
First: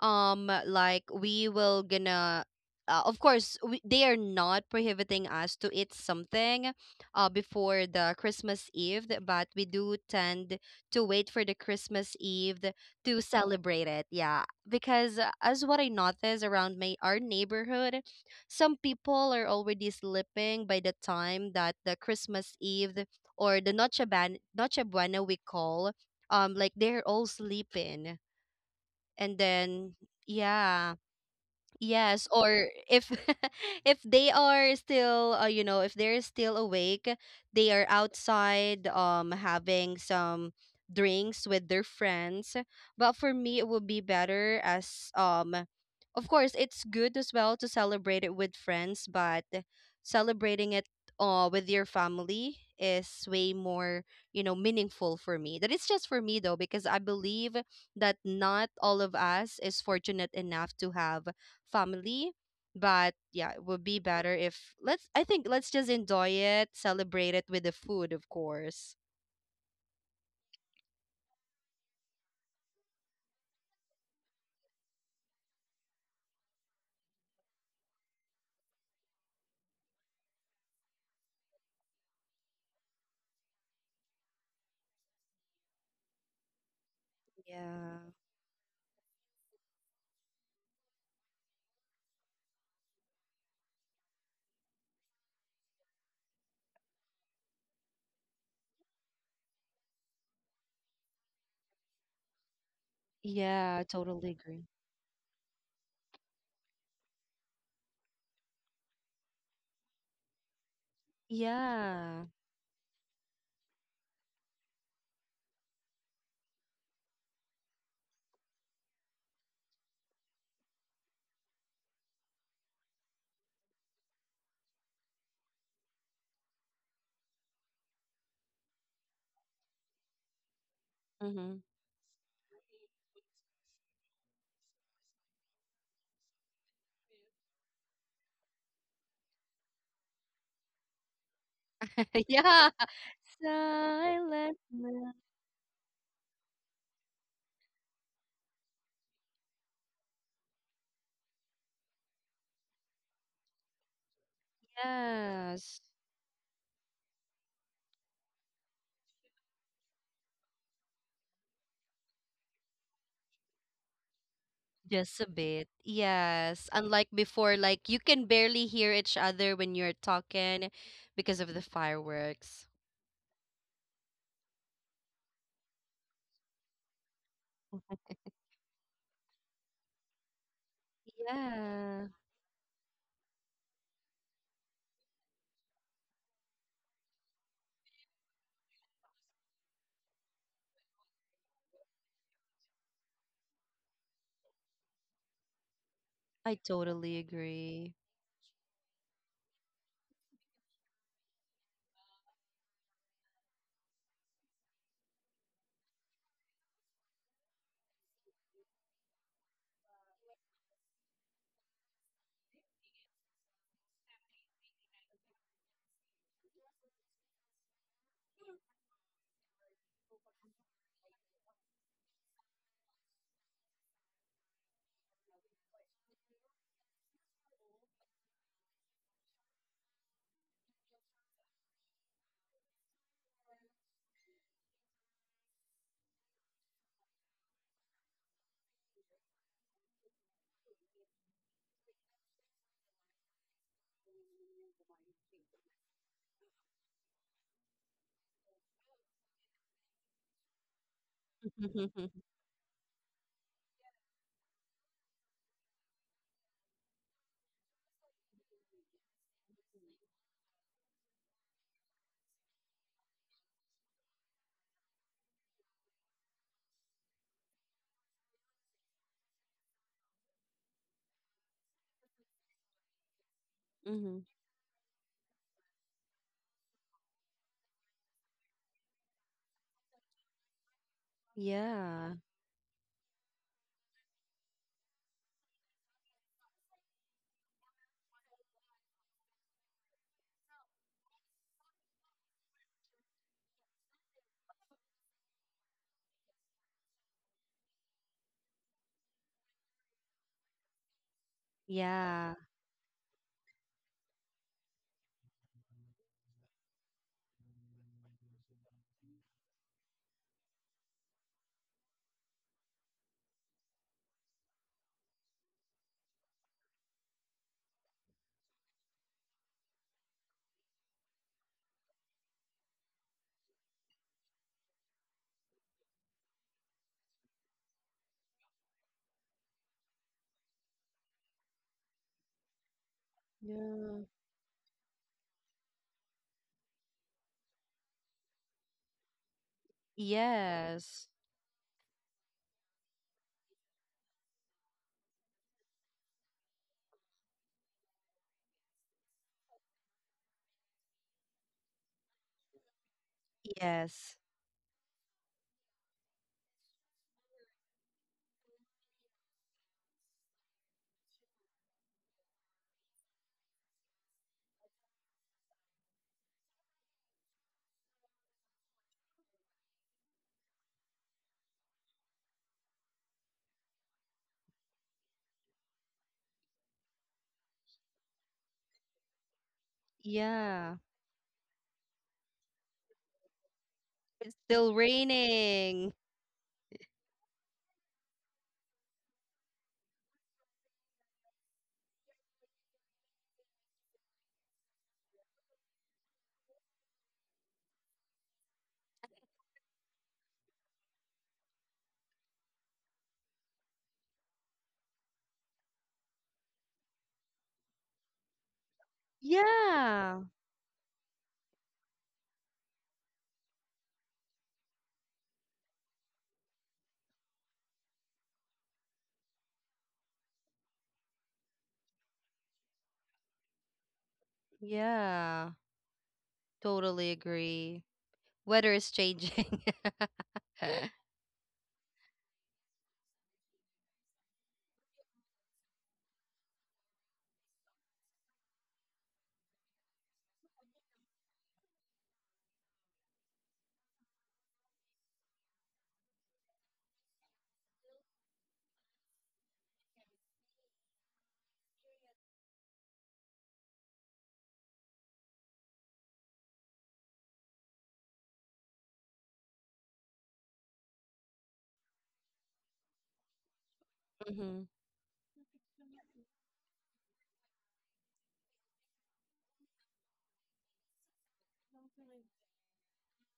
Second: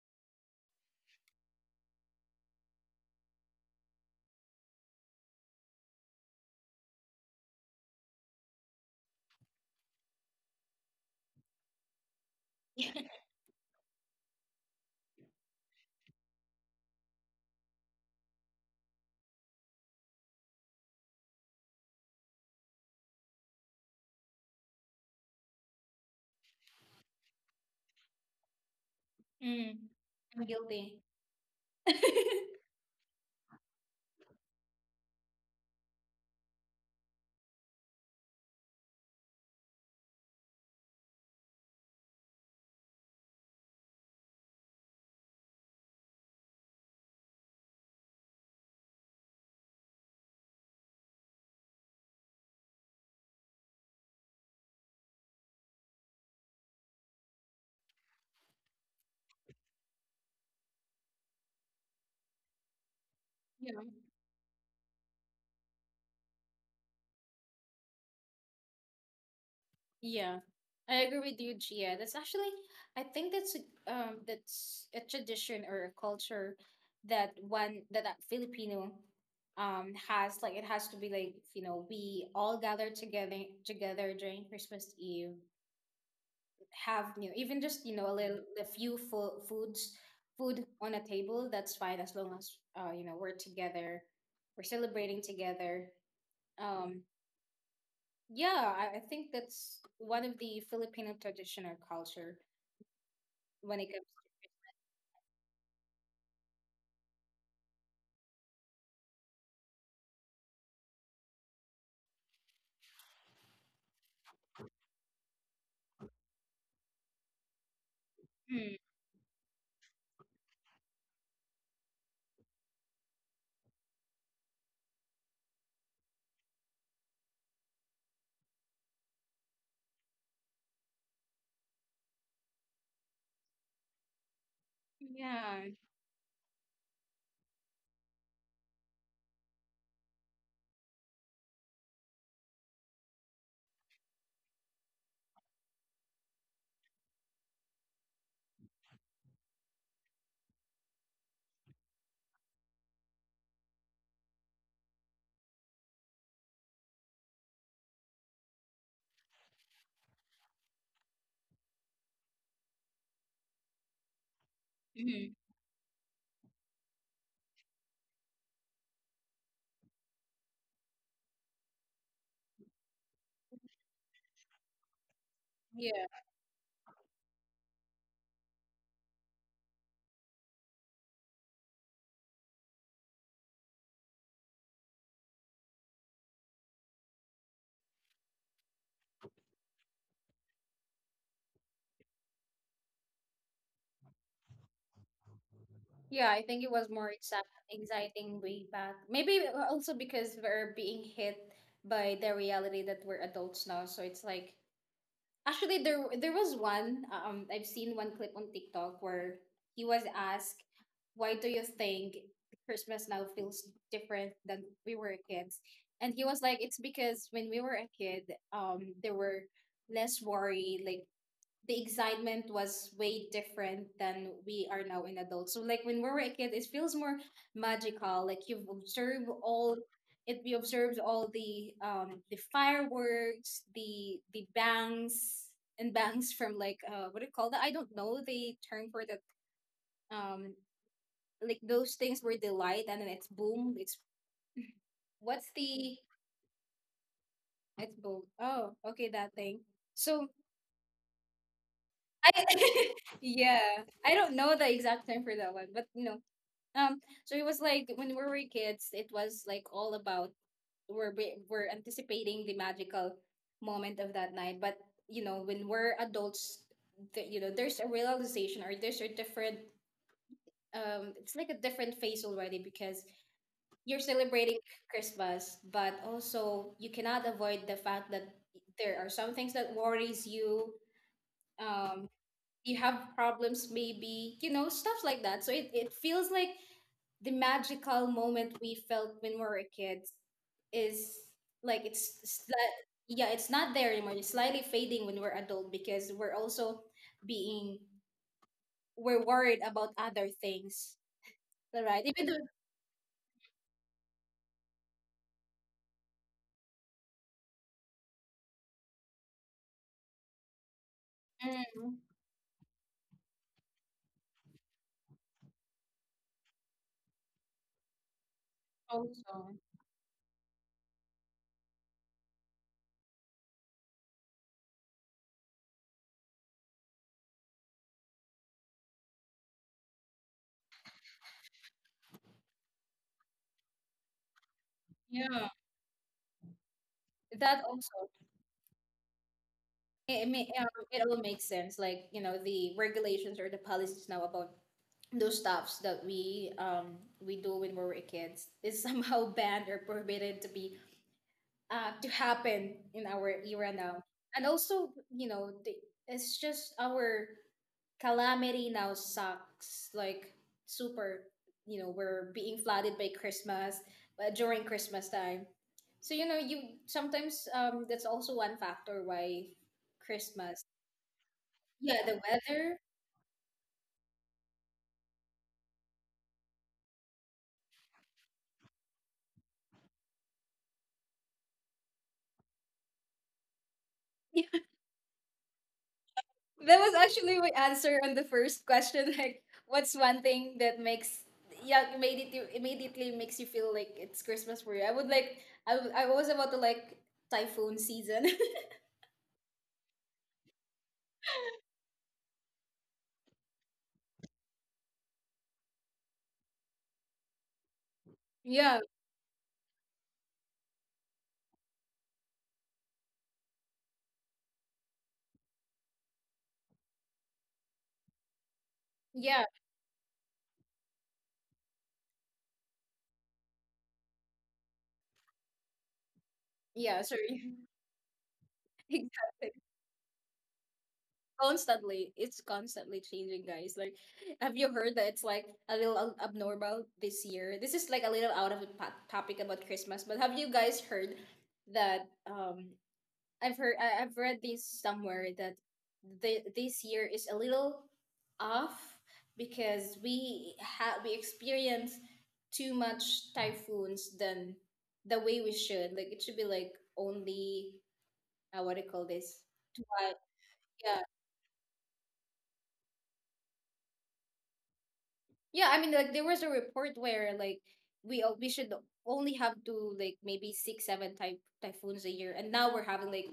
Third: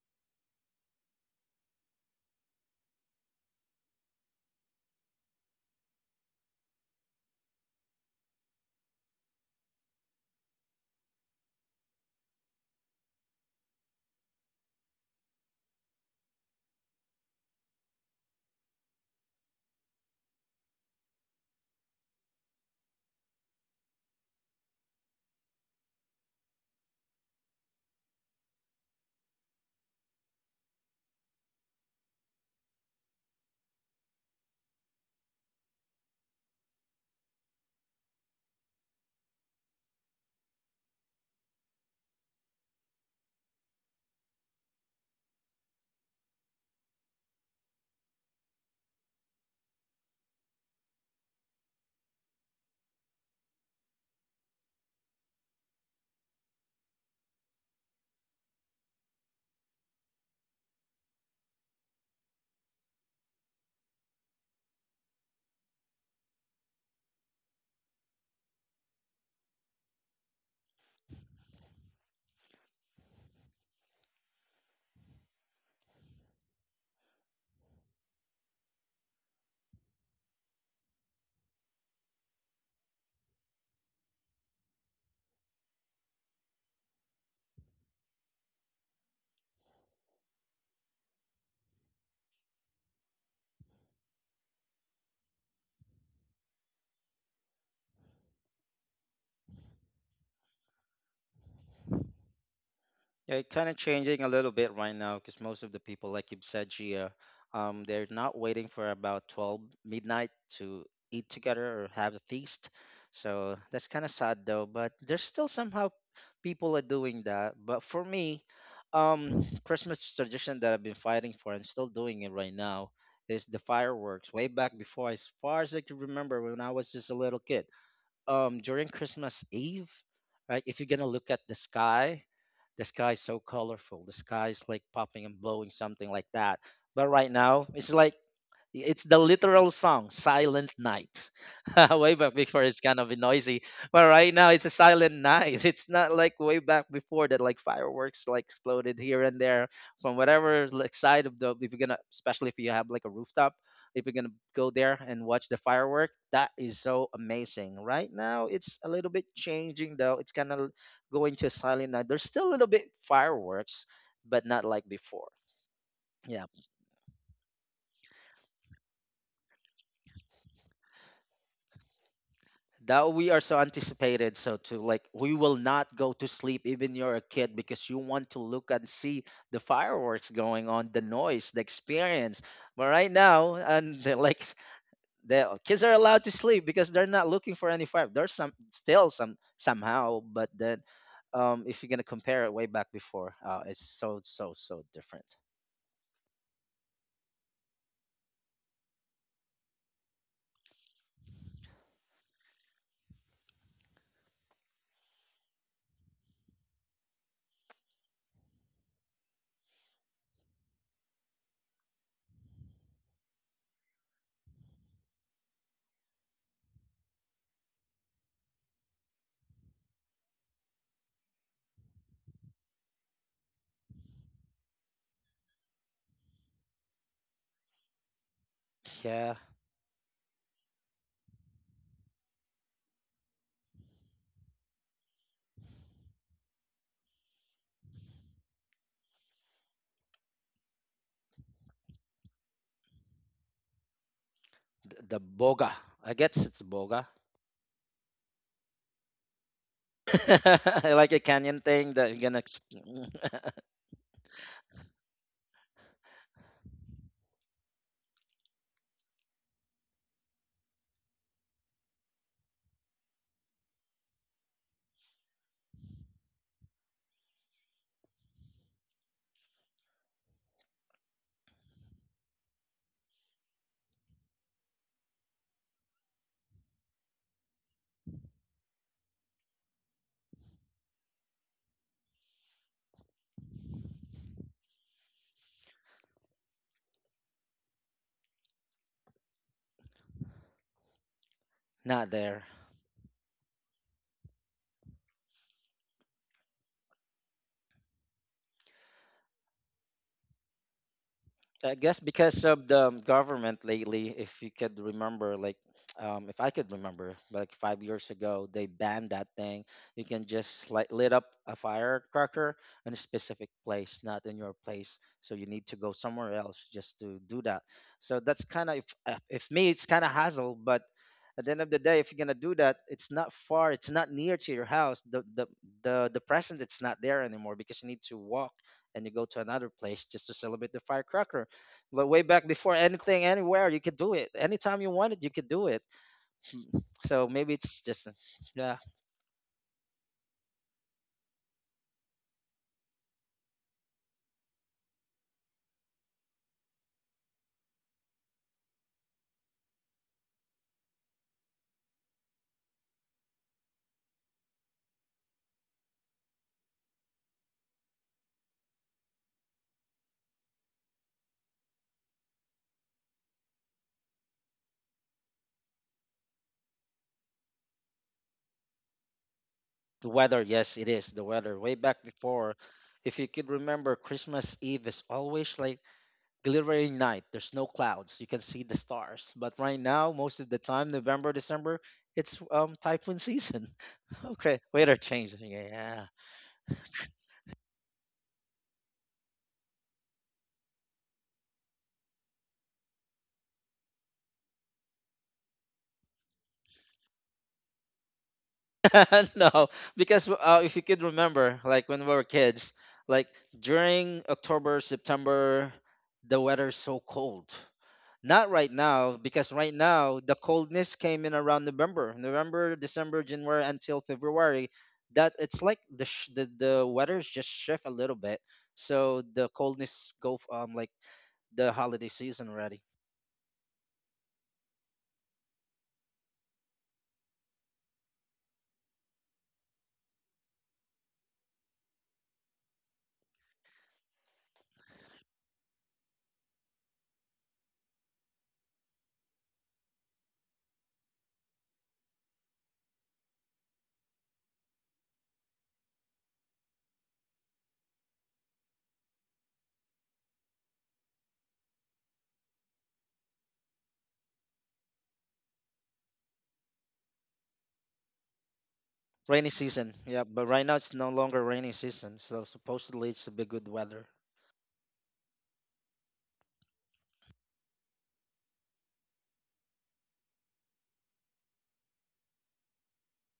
B: Like we will gonna, of course, they are not prohibiting us to eat something, before the Christmas Eve, but we do tend to wait for the Christmas Eve
A: okay.
B: to celebrate it. Yeah, because as what I noticed around my our neighborhood, some people are already sleeping by the time that the Christmas Eve or the Noche Buena we call, like they're all sleeping. And
A: Mm,
B: then,
A: I'm
B: yeah.
A: guilty.
B: Yes, or if if they are still, if they're still awake, they are outside, having some drinks with their friends. But for me, it would be better as, of course, it's good as well to celebrate it with friends, but celebrating it, with your family is way more, you know, meaningful for me. That is just for me though, because I believe that not all of us is fortunate enough to have family. But yeah, it
A: Yeah.
B: would be better if let's I think let's just enjoy it, celebrate it with the food, of course.
A: Yeah, I agree with you, Gia. That's actually, I think that's that's a tradition or a culture that a Filipino has like it has to be like you know we all gather together during Christmas Eve, have you know even just you know
B: Yeah.
A: a little a few food on a table that's fine as long as you know we're together, we're celebrating together. Um, yeah, I think that's one of the Filipino traditional culture
C: Yeah, it kind
A: when
C: of
A: it
B: Yeah, I
A: comes
C: changing a
B: totally
C: little
B: agree.
C: bit right now because most of the people, like you've said, Gia, they're not waiting for about 12 midnight to eat together or have a
B: Yeah.
C: feast. So that's kind of sad though, but there's still somehow people are doing that. But for me,
A: to. Mm,
C: Christmas tradition that I've been fighting for and still doing it right now is the fireworks. Way back before, as far as I can remember, when I was just a little kid, during Christmas Eve, right? If you're gonna look at
B: Mm-hmm.
C: the sky is so colorful. The sky is like popping and
A: yeah.
C: blowing, something like that. But right now, it's like it's the literal song, Silent Night. Way back before,
B: Yeah.
C: it's kind of noisy, but right now
B: Silent
C: it's a silent
B: night.
C: night. It's not like way back before that, like fireworks like exploded here and there from whatever like side of the. If you're gonna, especially if you have like a rooftop, if you're gonna go there and watch the
B: Yes.
C: firework, that is so amazing. Right now, it's a little bit changing though. It's kind of going to a silent night. There's still a little bit fireworks, but not like
B: Just
A: Mhm,
C: before.
B: a bit.
C: Yeah,
B: Yes. Unlike before, like you can barely hear each other when you're talking because of the fireworks.
C: that we are so anticipated so to like we will not
A: yeah.
C: go to sleep even you're a kid because you want to look and see the fireworks going on, the noise, the
B: Yeah.
C: experience. But right now and they like the kids are allowed to sleep because they're not looking for any fire. There's some still somehow, but then if you're gonna compare it way back before, it's so so so different.
A: Yeah, I think
B: I
A: it was more
B: totally agree.
A: exciting way back. Maybe also because we're being hit by the reality that we're adults now. So it's like actually, there was one. I've seen one clip on TikTok where he was asked, "Why do you think Christmas now feels different than we were kids?" And he was like, "It's because when we were a kid, there were less worry. Like the excitement was way different than we are now in adults. So like when we were a kid, it feels more magical. Like you've observed
C: Yeah,
A: all it we observed all the fireworks, the bangs and bangs from like what do you call that? I don't know the term for that um like those things where they light and then it's boom. It's
C: the
A: What's
C: boga,
A: the
C: I guess it's boga.
A: it's boom. Oh, okay, that thing. So
C: Like a canyon thing that you're
A: I
C: gonna exp-
A: yeah, I don't know the exact term for that one, but you know, um, so it was like when we were kids, it was like all about we're anticipating the magical moment of that night. But you know, when we're adults, you know, there's a realization or there's a different it's like a different phase already because you're
B: Hmm.
A: celebrating Christmas, but also you cannot avoid the fact that there are some things that worries you. Um,
B: Yeah.
A: you have problems, maybe you know stuff like that. So it feels like the magical moment we felt when we were kids is like
C: Not there.
A: yeah it's not there anymore. It's slightly fading when we're adult because we're also being we're worried about other things.
C: I
A: All
C: guess
A: right, even
B: Yeah.
C: because
A: though,
C: of the government lately, if you could remember, like, if I could remember, like 5 years ago, they banned that thing. You can just like lit up a
A: mm,
C: firecracker in a specific place, not in your place. So you need to go somewhere else just to do that. So that's kind of,
A: also,
C: if me, it's kind of hassle. But at the end of the day, if you're gonna do that, it's not far. It's not near to your house. The present, it's not there anymore because you need to walk and you go to another place just to celebrate the firecracker. Like way back before anything, anywhere, you could
B: Yeah.
C: do it. Anytime you wanted, you
A: yeah,
C: could do it. Mm. So maybe
A: that
C: it's
A: also,
C: just, yeah,
A: may, it
B: Yes.
A: all makes sense like you know the regulations or the policies now about those stuffs that we do when we were kids is somehow banned or prohibited to be to happen in our era now.
B: Yes.
A: And also, you know, it's just our calamity now sucks. Like, super, you know, we're being flooded by Christmas during Christmas time. So, you know, you sometimes that's also one factor why
C: the weather.
A: Christmas.
C: Yes, it is the weather. Way
A: Yeah,
C: back
A: the
C: before,
A: weather.
C: if you could remember, Christmas Eve is always like glittering night. There's no clouds. You can see the stars. But right now, most of the
B: Yeah.
C: time, November, December, it's typhoon season.
B: It's
C: Okay,
B: still
C: weather change.
B: raining.
C: Yeah.
A: That was actually my answer on the first question. Like, what's one thing that makes yeah made it you immediately makes you feel like it's Christmas for you? I would like I was about to like typhoon season.
C: No, because if you could remember, like when we were kids, like during October, September, the weather's so cold. Not
A: Yeah,
C: right now, because right
B: Yeah.
C: now the coldness came in around November, December, January until February. That it's like the the weather's just shift a little bit, so
A: yeah,
C: the coldness like the holiday season already.
B: Yeah.
A: yeah.
B: Totally
A: Sorry,
B: agree. Weather is
A: exactly.
B: changing.
A: Constantly, it's constantly changing, guys. Like, have you heard that it's like a little abnormal this year? This is like a little out of the topic about Christmas, but have you guys heard that I've read this somewhere that this year is a little off because we experience too much typhoons than the way we should. Like it should be like only what do you call this?
C: Rainy season,
A: Twice,
C: yeah, but right now it's
A: yeah,
C: no longer rainy season, so supposedly it's a bit good weather.
B: Hmm.
A: yeah, I mean, like there was a report where like we should only have to like maybe six, seven type typhoons a year, and now we're having like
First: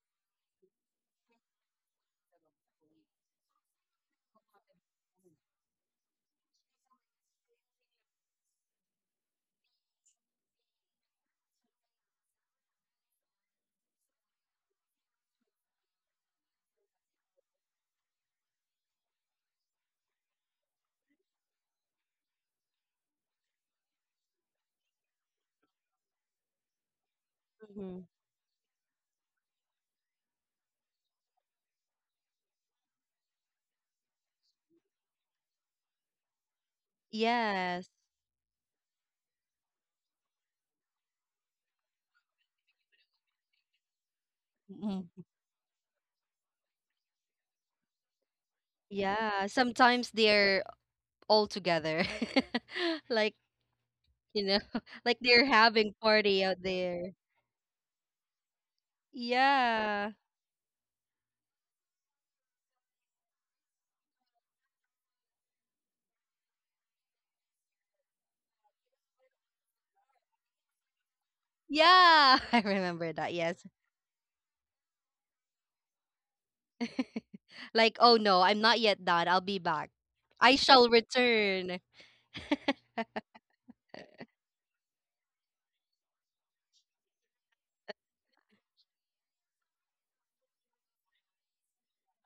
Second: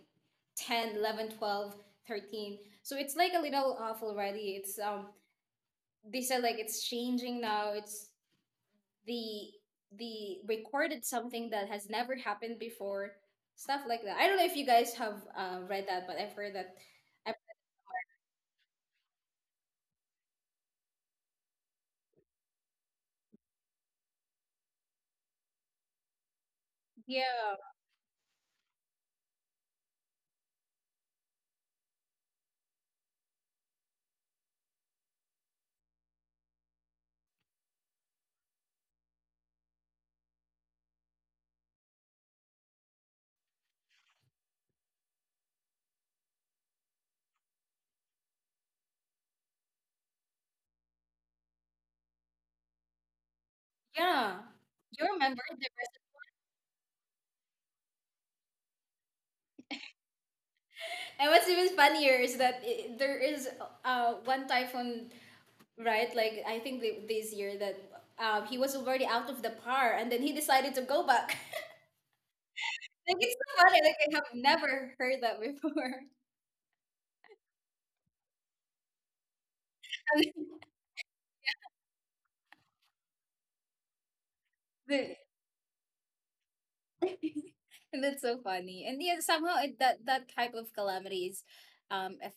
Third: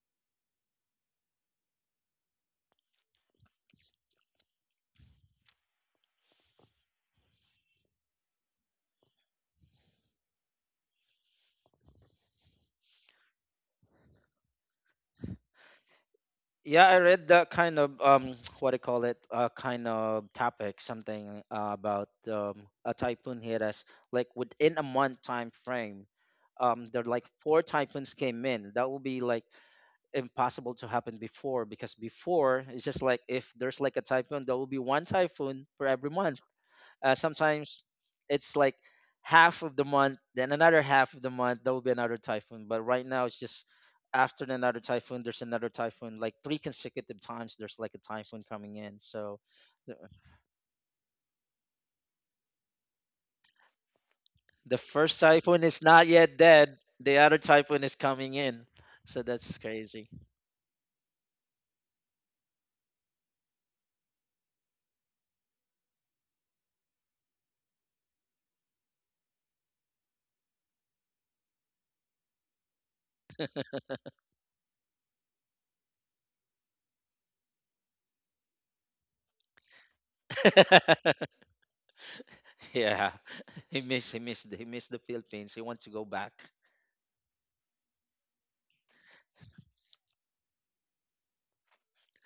A: 10, 11, 12, 13. So it's like a little off already. It's they said like it's changing now. It's the the recorded something that has never happened before, stuff like that. I don't know if you guys have read that, but I've heard that.
C: Yeah, I
A: I,
C: read that kind of what do you call it? Uh, kind of topic, something about a typhoon hit us like within a month time frame. Um, there like
A: yeah,
C: four
B: Hmm.
C: typhoons came in. That would be like impossible to happen before because before it's just like if there's like a typhoon, there will be one typhoon for every month. Sometimes
B: Yes.
C: it's like half of the month, then another half of the month, there will be another typhoon. But right now, it's just after another
B: Hmm.
C: typhoon, there's another typhoon. Like three consecutive times, there's like a typhoon coming in. So
B: Yeah.
C: the,
B: Sometimes they're all together. Like,
A: yeah.
B: you know,
C: the
A: You
B: like
C: first
A: remember
B: they're
A: the—
C: typhoon is
B: having
C: not yet
B: party out
C: dead,
B: there.
C: the other typhoon is coming in. So that's
B: Yeah.
C: crazy.
A: And what's even funnier is that I there is one typhoon, right? Like, I think this year that he was already out of the par and then he decided to go back.
B: Yeah. I
A: Like,
B: remember
A: it's
B: that.
A: so
B: Yes.
A: funny. Like, I have never heard that before.
B: Like, oh no, I'm not yet done. I'll be back.
A: And
B: I shall return.
C: Yeah, he missed the
A: The-
C: Philippines. He wants to go back.
A: and that's so funny. And yeah, somehow that type of calamity is, um, aff-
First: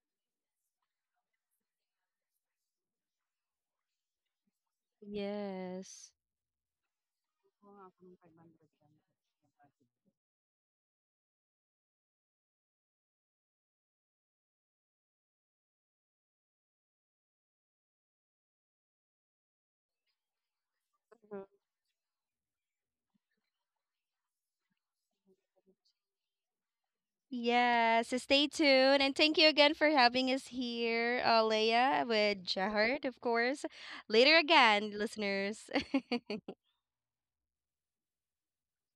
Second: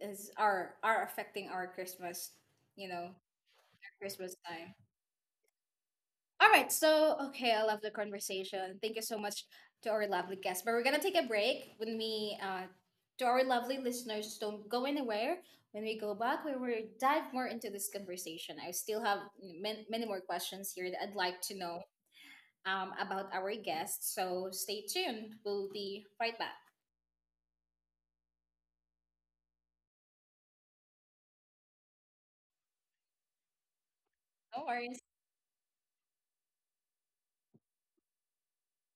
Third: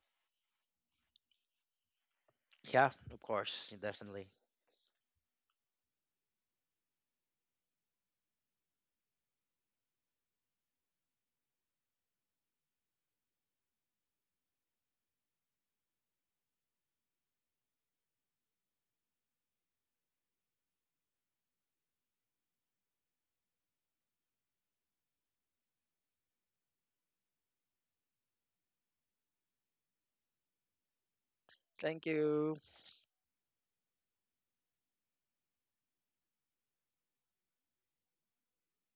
A: are affecting our Christmas, you
C: Yeah,
A: know,
C: of course, definitely.
A: Christmas time.
B: Yes.
A: All right. So, okay, I love the conversation. Thank you so much to our lovely guests. But we're going to take a break when we, to our lovely listeners, don't go anywhere. When we go back, we will dive more into this conversation. I still have many more questions here that I'd like
B: Mhm.
A: to know about our guests. So, stay tuned. We'll be right back.
B: Yes, so stay tuned and thank you again for having us here, Leia
C: Thank
B: with
C: you.
B: Jahard, of course. Later
A: No
B: again,
A: worries.
B: listeners.